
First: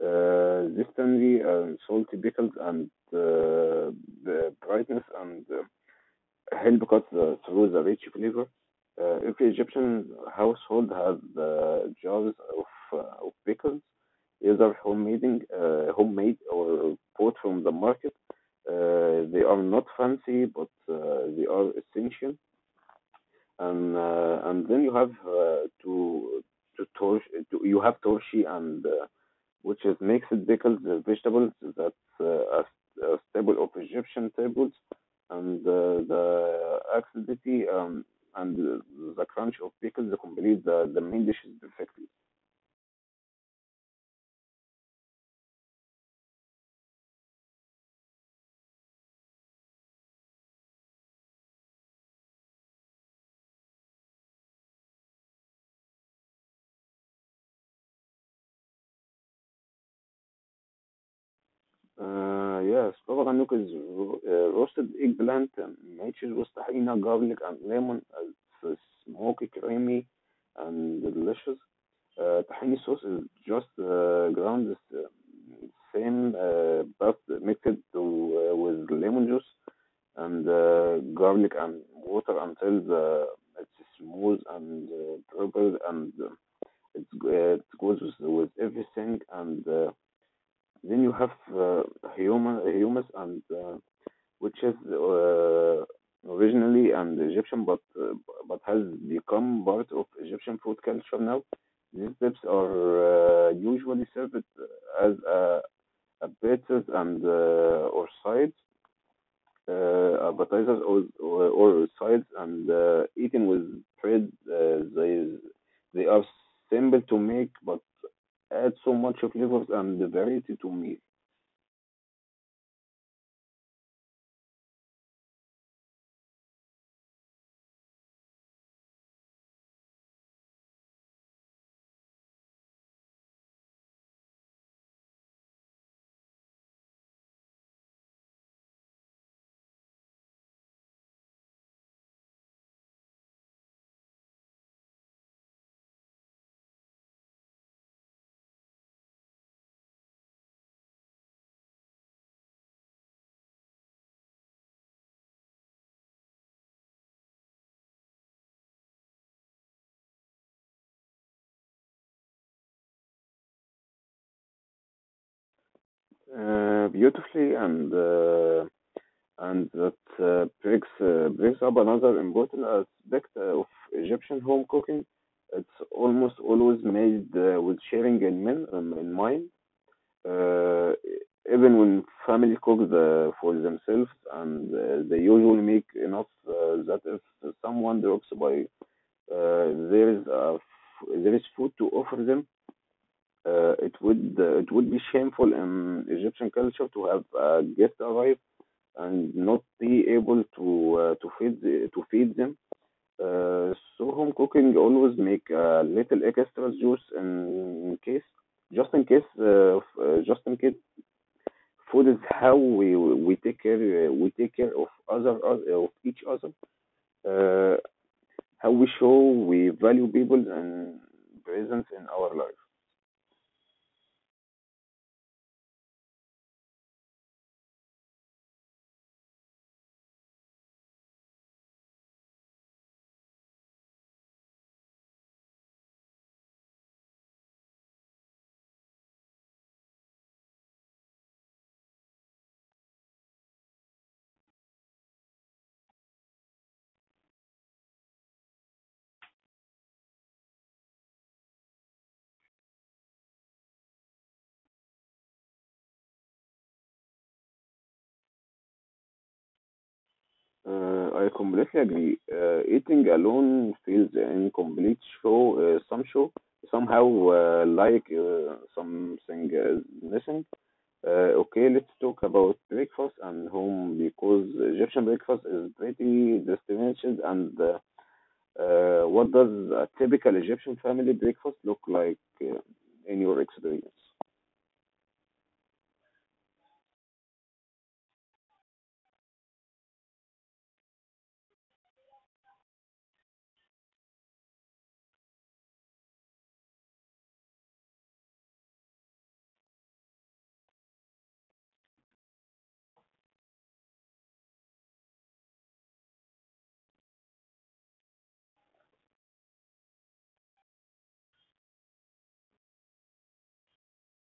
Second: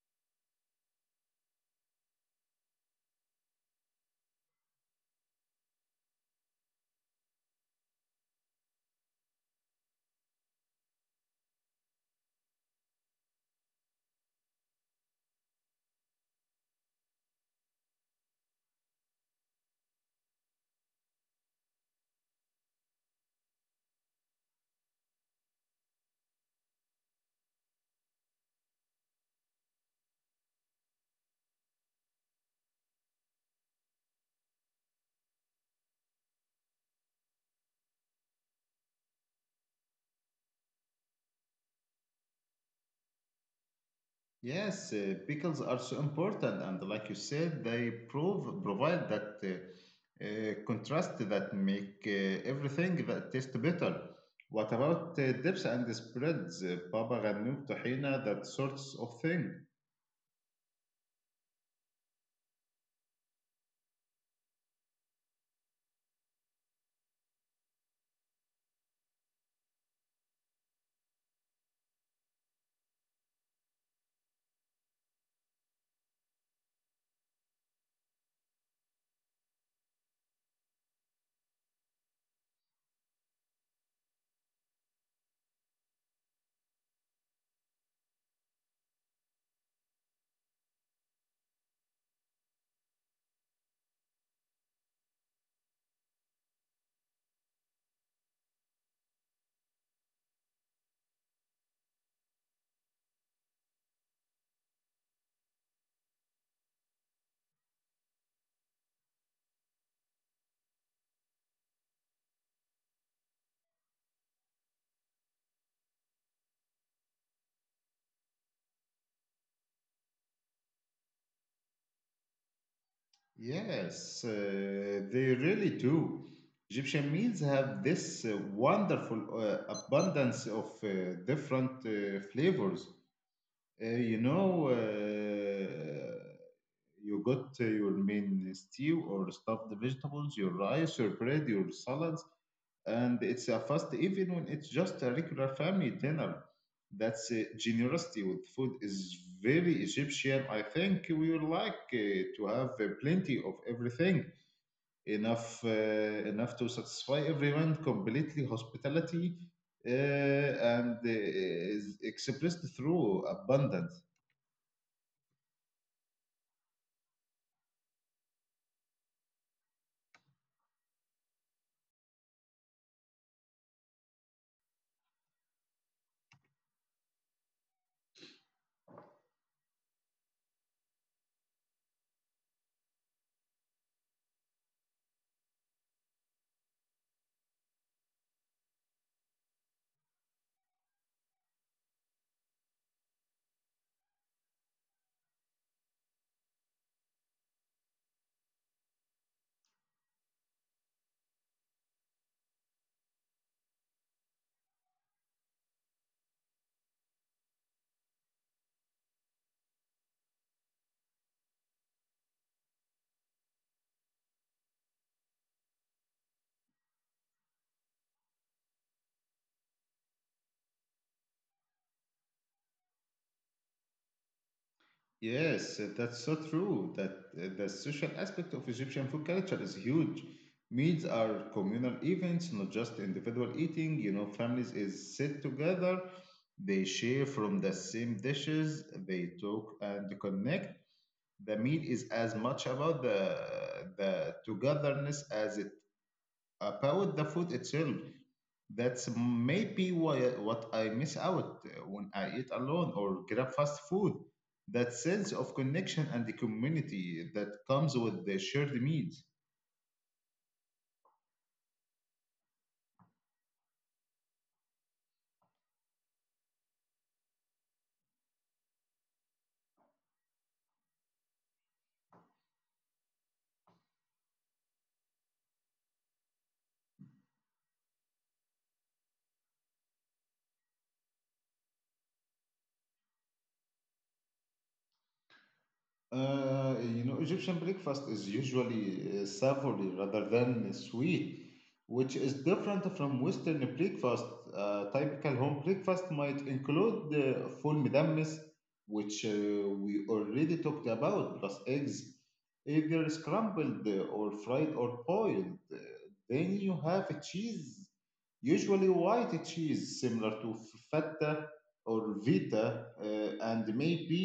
This tangy and salty pickles and uh, the brightness and حلو because through the rich flavor, every Egyptian household has jars of pickles, either homemade, homemade or bought from the market. They are not fancy, but they are essential and then you have to tor you have torshi and which is mixed pickled vegetables that's a staple of Egyptian tables and the acidity, and the crunch of pickles complete the main dishes perfectly. Yes, pickles are so important, and like you said, they prove provide that contrast that make everything that taste better. What about dips and spreads, baba ganoush, tahina, that sorts of thing? Yes, طبعا نوكيز روستد ايج بلانت matches with tahina, garlic and lemon as smoky, creamy and delicious. Tahini sauce is just ground the same but mixed with lemon juice and garlic and water until it's smooth and purple and it goes with everything and then you have uh, humans and which is originally an Egyptian, but has become part of Egyptian food culture now. These dips are usually served as appetizers and or sides, appetizers or or sides, and eaten with bread. They are simple to make, but add so much flavors and variety to meals. Yes, they really do. Egyptian meals have this wonderful abundance of different flavors. You know. Uh, You got your main stew or stuffed vegetables, your rice, your bread, your salads, and it's a fast even when it's just a regular family dinner. That's generosity with food is very Egyptian. I think we would like to have plenty of everything, enough uh, enough to satisfy everyone completely. Hospitality uh, and is expressed through abundance. Beautifully, and that brings up another important aspect of Egyptian home cooking. It's almost always made with sharing in mind. Uh, Even when family cooks for themselves, and they usually make enough that if someone drops by, there is food to offer them. It would be shameful in Egyptian culture to have a guest arrive and not be able to to feed them. So home cooking always make a little extra juice in case just in case food is how we take care, we take care of other of each other, uh, how we show we value people and presence in our life. Yes, that's so true that the social aspect of Egyptian food culture is huge. Meals are communal events, not just individual eating. You know, families is sit together, they share from the same dishes, they talk and connect. The meal is as much about the togetherness as it about the food itself. That's maybe why, what I miss out when I eat alone or grab fast food. That sense of connection and the community that comes with the shared meals. I completely agree. Eating alone feels incomplete. Show some show Somehow, something is missing. Okay, let's talk about breakfast and home because Egyptian breakfast is pretty distinguished. And What does a typical Egyptian family breakfast look like, in your experience? You know, Egyptian breakfast is usually savory rather than sweet, which is different from Western breakfast. Typical home breakfast might include the full midammis, which we already talked about, plus eggs, either scrambled or fried or boiled. Then you have cheese, usually white cheese, similar to feta or vita, and maybe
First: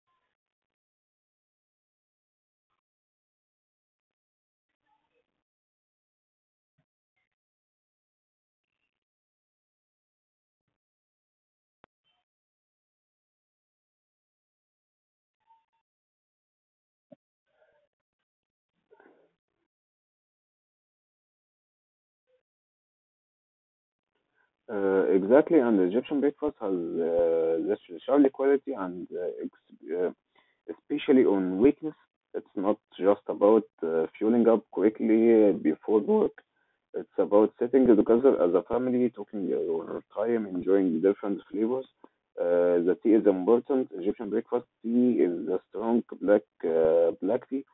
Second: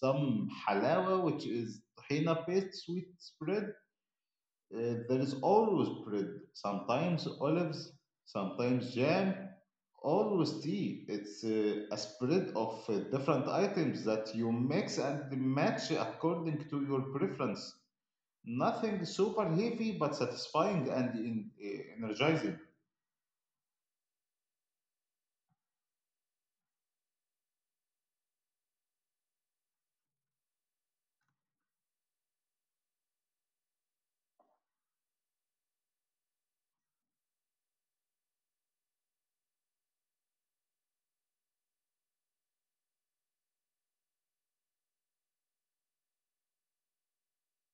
some halawa, which is tahina paste, sweet spread. There is always bread, sometimes olives, sometimes jam, always tea. It's a spread of different items that you mix and match according to your preference. Nothing super heavy, but satisfying and energizing. Exactly, and Egyptian breakfast has this surely quality and especially on weekends. It's not just about fueling up quickly before work. It's about sitting together as a family, talking your time, enjoying different flavors. The tea is important. Egyptian breakfast tea is a strong black black tea,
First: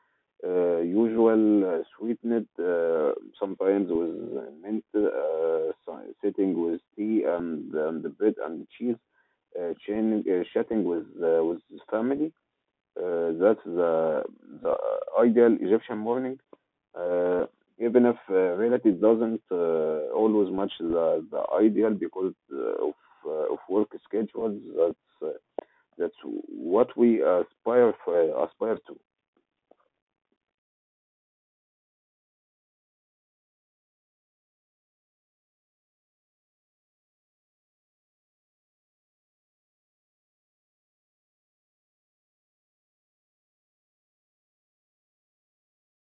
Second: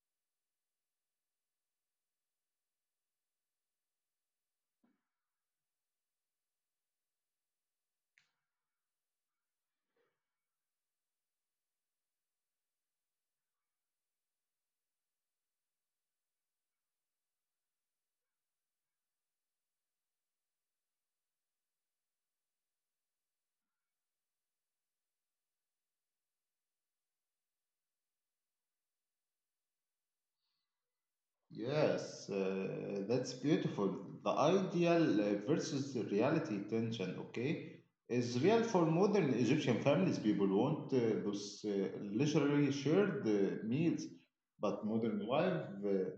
usual sweetened, sometimes with mint, sitting with tea and the bread and cheese, chatting with family. That's The ideal Egyptian morning, uh, even if reality doesn't always match the ideal because of work schedules. That's what we aspire for, aspire to. Yes, that's beautiful. The ideal versus the reality tension, okay, is real for modern Egyptian families. People want those leisurely shared meals, but modern life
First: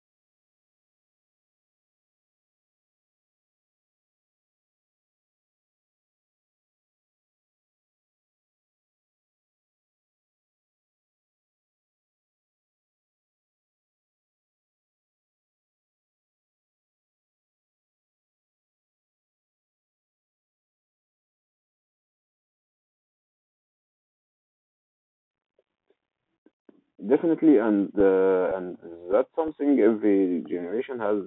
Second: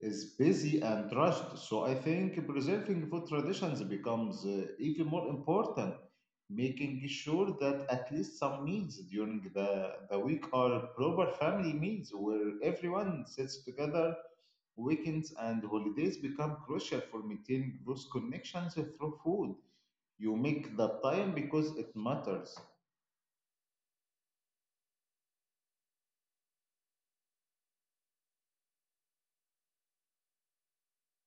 is busy and rushed. So I think preserving food traditions becomes even more important, making sure that at least some meals during the week are proper family meals where everyone sits together. Weekends and holidays become crucial for maintaining those connections through food. You make the time because it matters. Definitely, and that's something every generation has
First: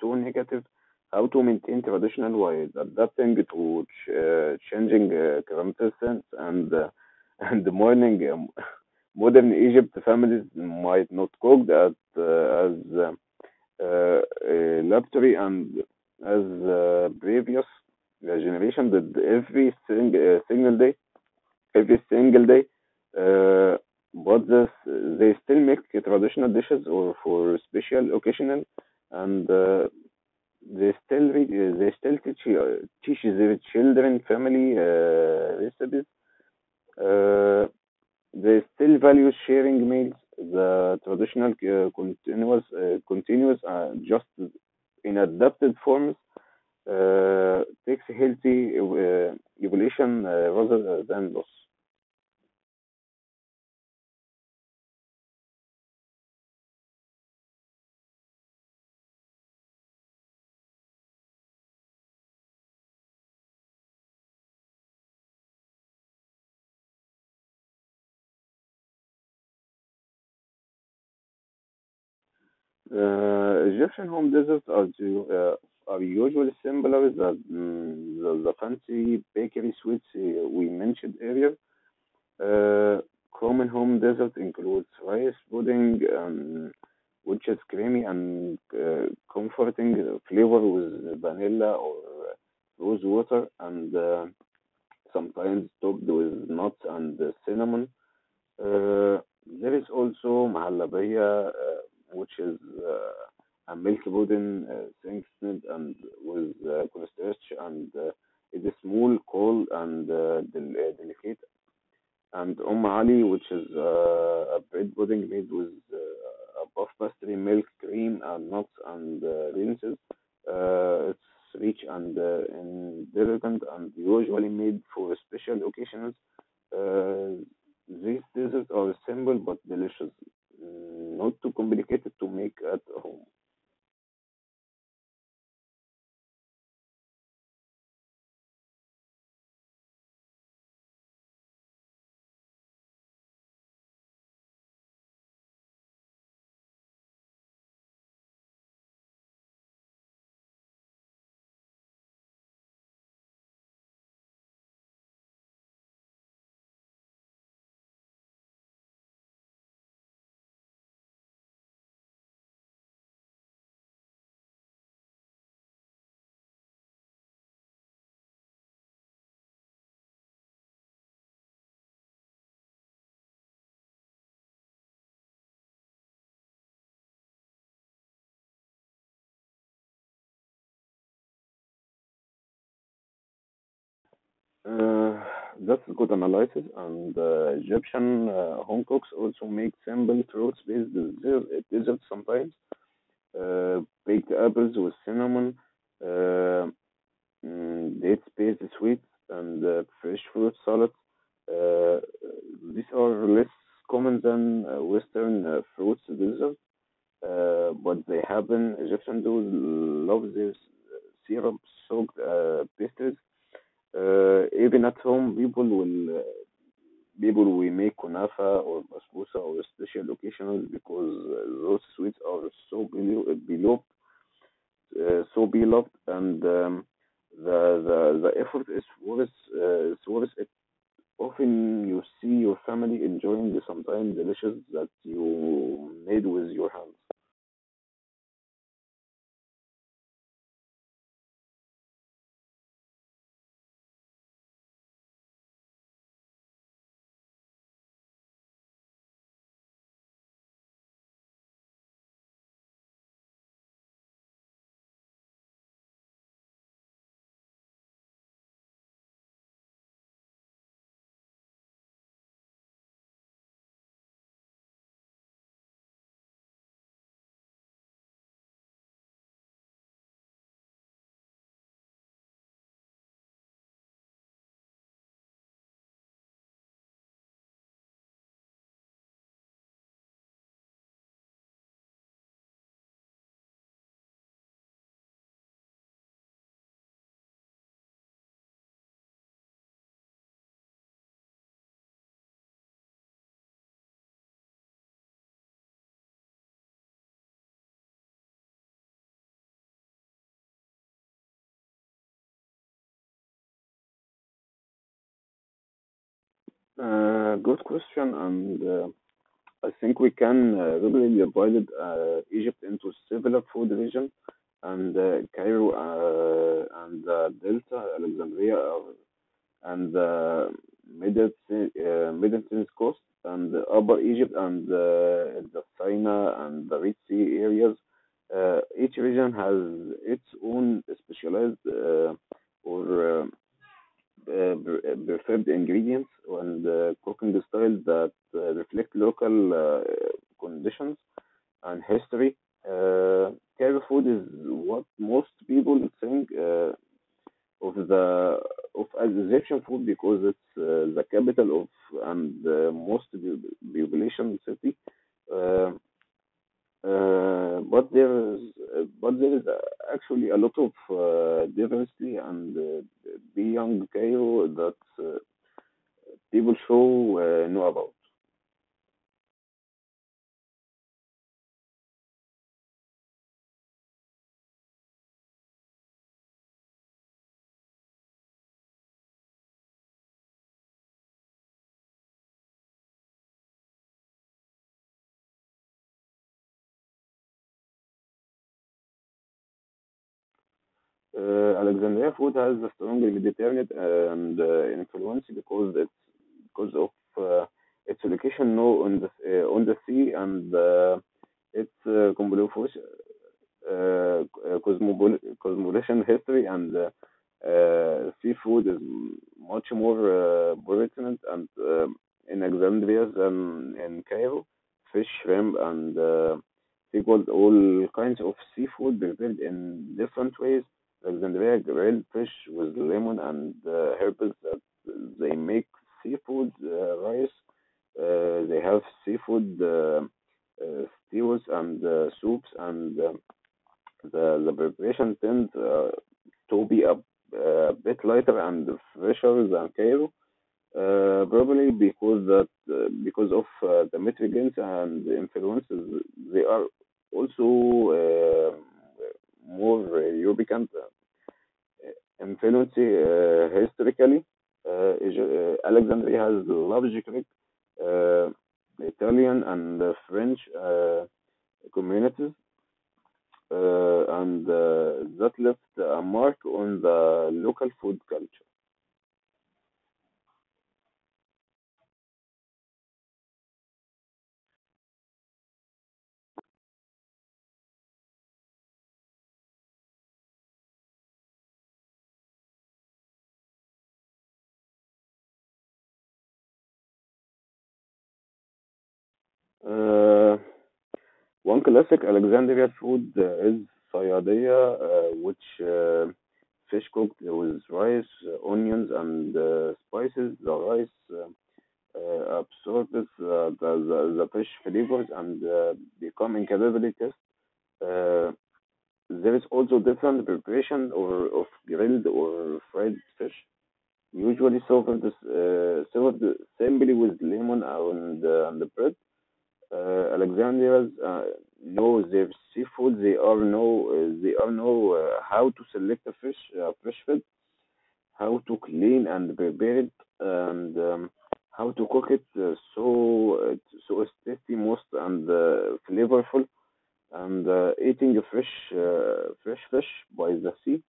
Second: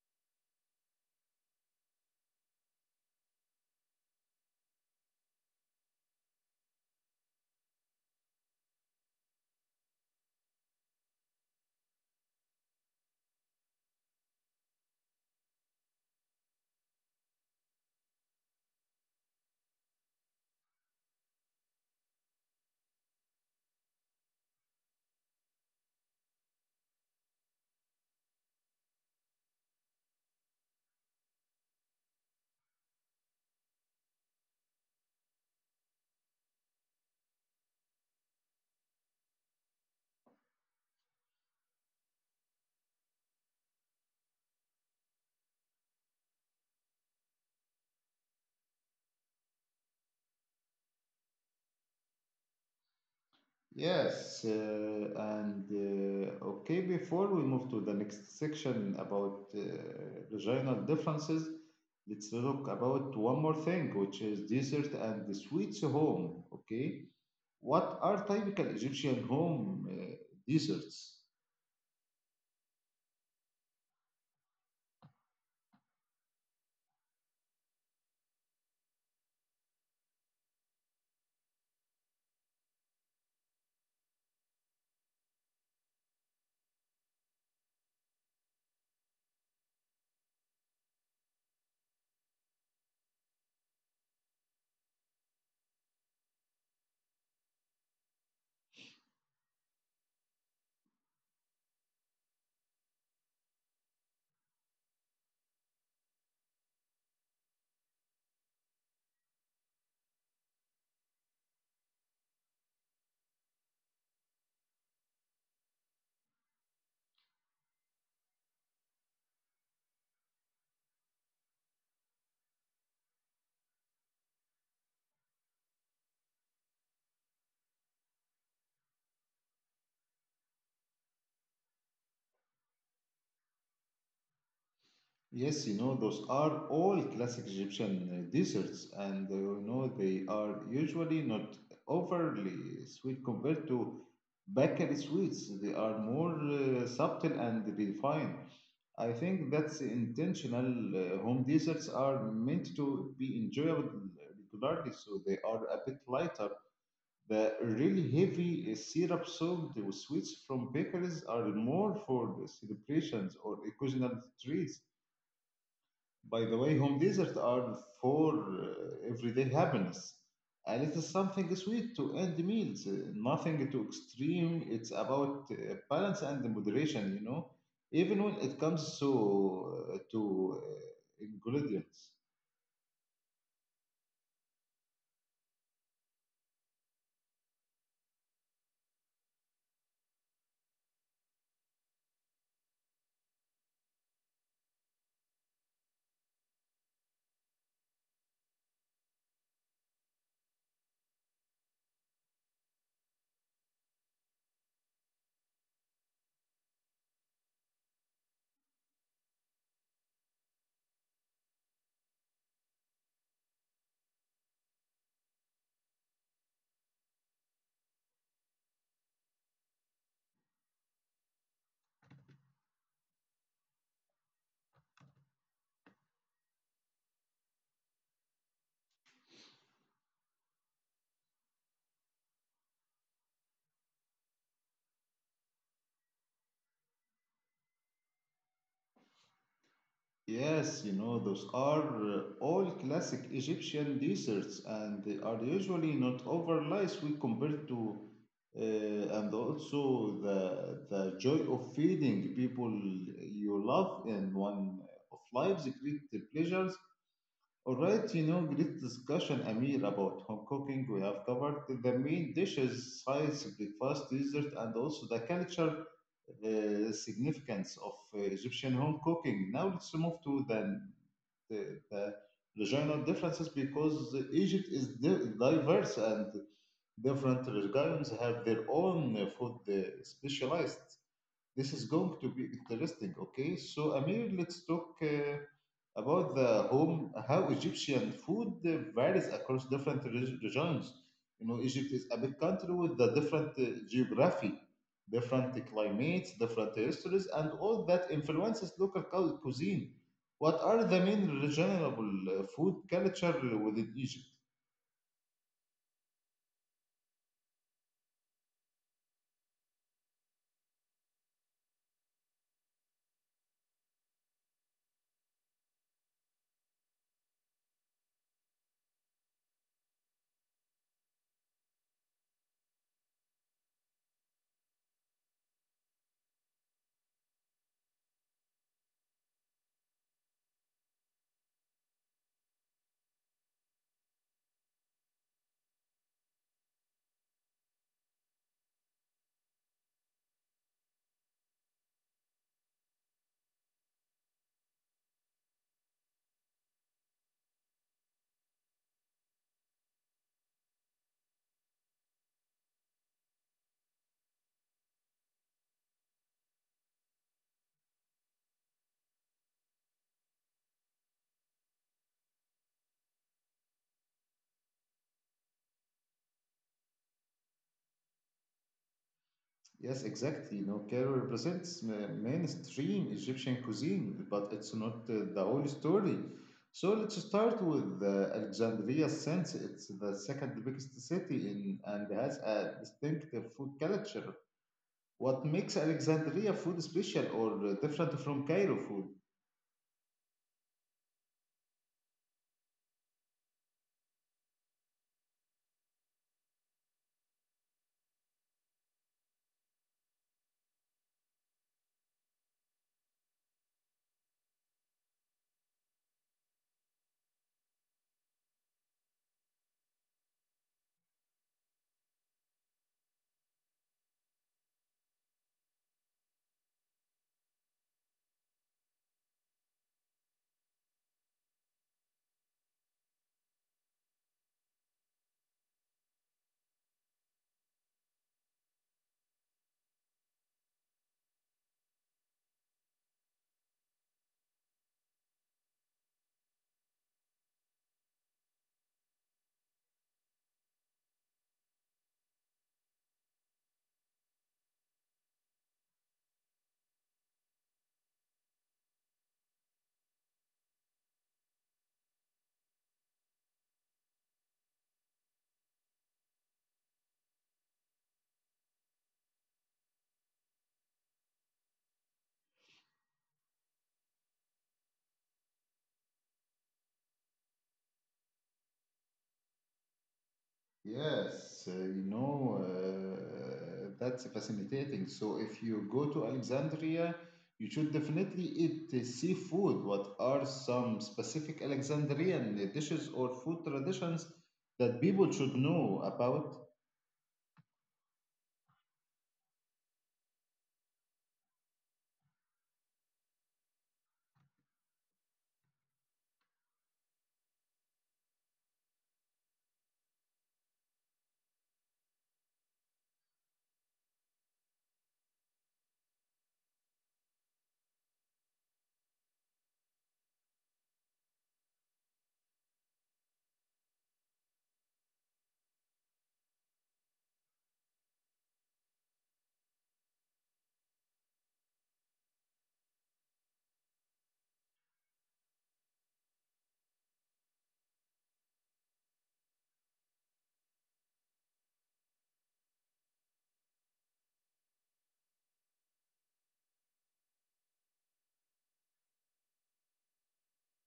too negative, how to maintain traditional while adapting to changing circumstances and, and mourning, modern Egypt families might not cook that as uh, a luxury and as previous generation did every single day. Uh, but this, they still make traditional dishes or for special occasion and they still teach teach their children family recipes. Uh, they still value sharing meals. The traditional continuous, just in adapted forms, uh, takes healthy evolution, rather than loss. Yes, and okay, before we move to the next section about regional differences, let's look about one more thing, which is dessert and the sweets home. Okay, what are typical Egyptian home desserts? Egyptian home desserts are are usually similar to the fancy bakery sweets we mentioned earlier. Uh, Common home dessert includes rice pudding, which is creamy and comforting flavor with vanilla or rose water, and sometimes topped with nuts and cinnamon. Uh, there is also mahallabiyya, which is a milk pudding thickened and with cornstarch, and it is small, cold, and delicate, and Ali, which is a bread pudding made with a puff pastry, milk, cream, and nuts and raisins. It's rich and indulgent and usually made for special occasions. Uh, these desserts are simple but delicious, not too complicated to make at home. Yes, you know, those are all classic Egyptian desserts, and you know, they are usually not overly sweet compared to bakery sweets. They are more subtle and refined. I think that's intentional. Home desserts are meant to be enjoyable regularly, so they are a bit lighter. The really heavy syrup soaked sweets from bakeries are more for the celebrations or occasional treats. By the way, home desserts are for everyday happiness, and it's something sweet to end meals, nothing too extreme. It's about balance and moderation, you know, even when it comes to ingredients. Uh, that's good analysis. And Egyptian home cooks also make simple fruits-based desserts sometimes. uh, Baked apples with cinnamon, uh, date based sweets, and fresh fruit salads. Uh, these are less common than Western fruits dessert, but they happen. Egyptians do love their syrup soaked pastries. Even at home, people will make kunafa or basbousa or special occasions because those sweets are so below, below so beloved, and, the effort is worth it. Often you see your family enjoying the sometimes delicious that you made with your hands. Yes, you know, those are all classic Egyptian desserts and they are usually not overly We compared to, and also the joy of feeding people you love in one of life's great pleasures. All right, you know, great discussion, Amir, about home cooking. We have covered the main dishes, sides, breakfast, dessert, and also the culture significance of Egyptian home cooking. Now let's move to the regional differences, because Egypt is diverse and different regions have their own food specialized. This is going to be interesting. Okay, so Amir, let's talk about the home, how Egyptian food varies across different regions. You know, Egypt is a big country with the different geography, different climates, different histories, and all that influences local cuisine. What are the main regional food culture within Egypt? Good question, and I think we can really divide Egypt into several food regions, and Cairo and Delta, Alexandria are and the Middle East coast and the Upper Egypt and the Sinai and the Red Sea areas. Each region has its own specialized, or uh, preferred ingredients and cooking styles that reflect local conditions and history. Uh, Carib food is what most people think of, the of Egyptian food because it's the capital of and most population city. Uh, uh, but there is but there is actually a lot of diversity and beyond Cairo that people show know about. Yes, exactly. You know, Cairo represents mainstream Egyptian cuisine, but it's not the whole story. So let's start with Alexandria, since it's the second biggest city in and has a distinctive food culture. What makes Alexandria food special or different from Cairo food? Alexandria food has a strong Mediterranean and, influence because it's because of uh, its location now on the sea and its uh, uh, cosmopolitan history and, seafood is much more pertinent and in Alexandria than in Cairo. Fish, shrimp, and sequels all kinds of seafood prepared in different ways. Alexandria grilled fish with lemon and herbs that they make seafood rice. They have seafood stews and soups and, the preparation tends to be a bit lighter and fresher than Cairo, probably because of the mitigants and the influences. They are also more European influence historically. Uh, Alexandria has large Greek, uh, Italian, and French communities and that left a mark on the local food culture. Yes, you know, that's fascinating. So if you go to Alexandria, you should definitely eat seafood. What are some specific Alexandrian dishes or food traditions that people should know about? Uh, One classic Alexandria food is sayadiyya, which fish cooked with rice, onions, and spices. The rice absorbs the fish flavors and become incredibly tasty. Uh, there is also different preparation or of grilled or fried fish. Usually served Served simply with lemon and and bread. Alexandrians know their seafood. They are know how to select a fish, fresh food, how to clean and prepare it, and, how to cook it so so it's tasty, most and flavorful. And eating a fresh fish by the sea,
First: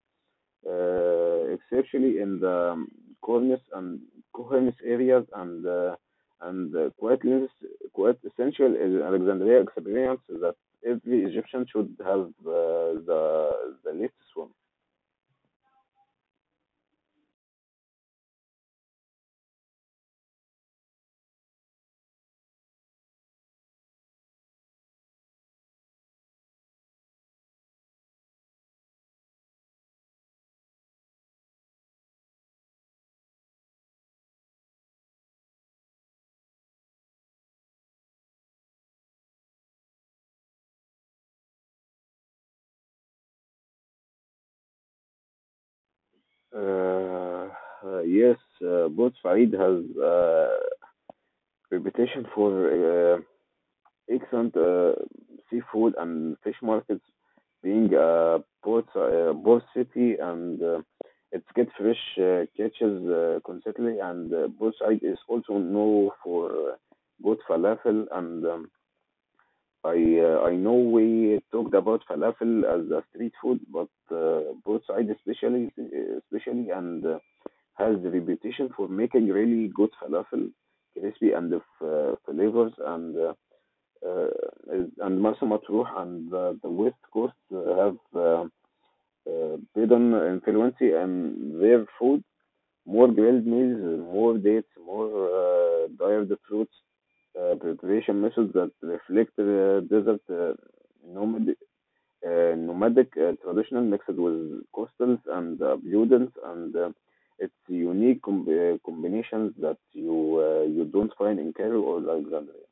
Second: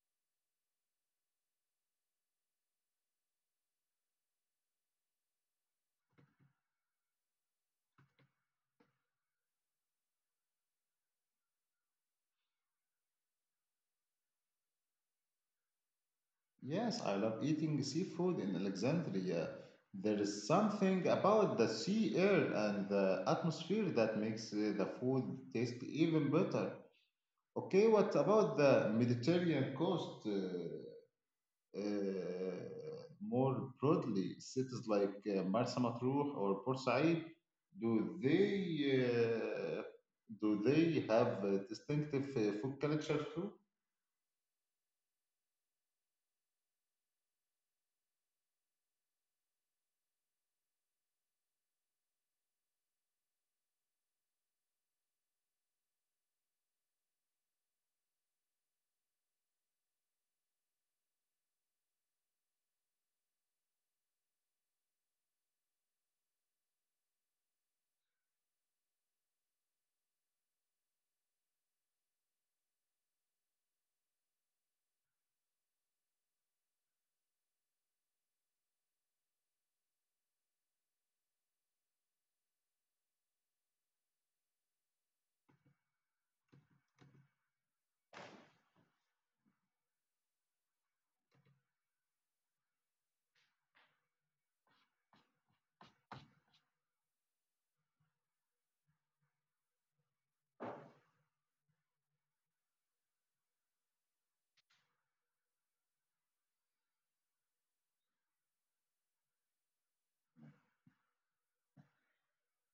especially in the, cornice and cornice areas, and uh, quite less, quite essential is Alexandria experience that every Egyptian should have the latest one. Yes, I love eating seafood in Alexandria. There is something about the sea air and the atmosphere that makes the food taste even better. Okay, what about the Mediterranean coast? More broadly, cities like Marsa Matruh or Port, do they uh, do they have a distinctive food culture too? Uh, yes, both Farid has reputation for excellent seafood and fish markets, being a port city, and it gets fresh catches constantly. And Bursaid is also known for good falafel. And, I know we talked about falafel as a street food, but Bursaid especially especially and has the reputation for making really good falafel, crispy and the flavors and, uh, and مرسى مطروح and the west coast have Baden influence and their food more grilled meals, more dates, more dried fruits, preparation methods that reflect desert nomad, nomadic traditional mixed with coastals and abundance and it's unique combinations that you you don't find in Cairo or Alexandria.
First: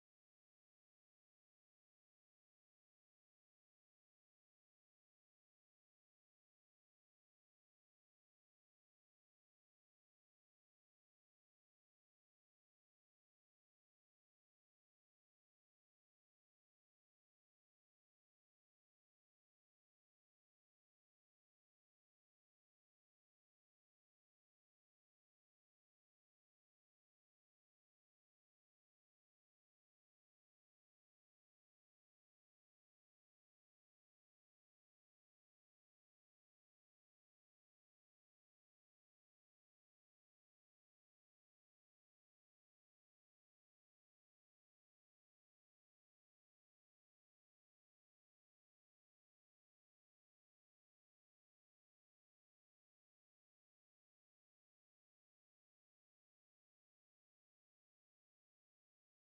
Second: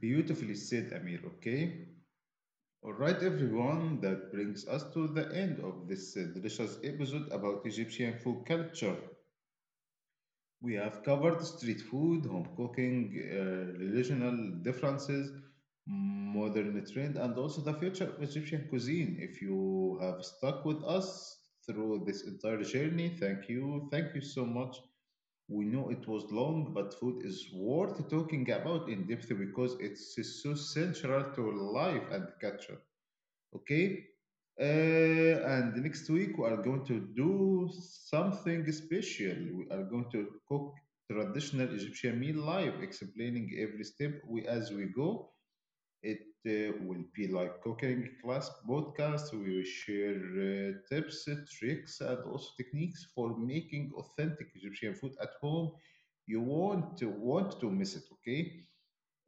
Beautifully said, Amir. Okay. All right, everyone, that brings us to the end of this delicious episode about Egyptian food culture. We have covered street food, home cooking, regional differences, modern trend, and also the future of Egyptian cuisine. If you have stuck with us through this entire journey, thank you. Thank you so much. We know it was long, but food is worth talking about in depth because it's so central to life and culture. Okay, and next week we are going to do something special. We are going to cook traditional Egyptian meal live, explaining every step we as we go it. Will be like cooking class podcast. We will share tips, tricks, and also techniques for making authentic Egyptian food at home. You won't want to miss it. Okay,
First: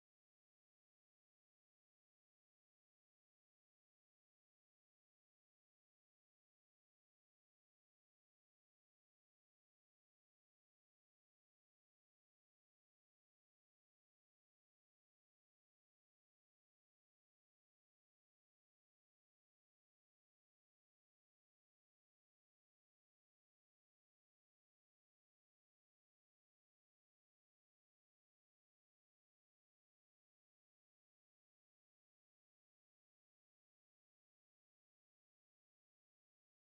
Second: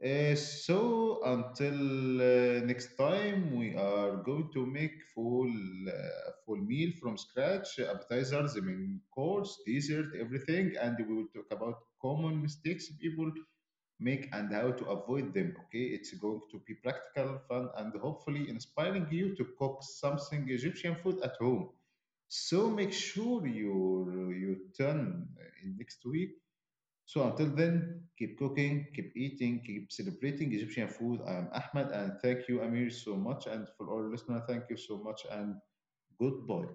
so until next time, we are going to make full meal from scratch, appetizers, the main course, dessert, everything, and we will talk about common mistakes people make and how to avoid them. Okay, it's going to be practical, fun, and hopefully inspiring you to cook something Egyptian food at home. So make sure you turn in next week. So until then, keep cooking, keep eating, keep celebrating Egyptian food. I am Ahmed and thank you, Amir, so much. And for all listeners, thank you so much and goodbye.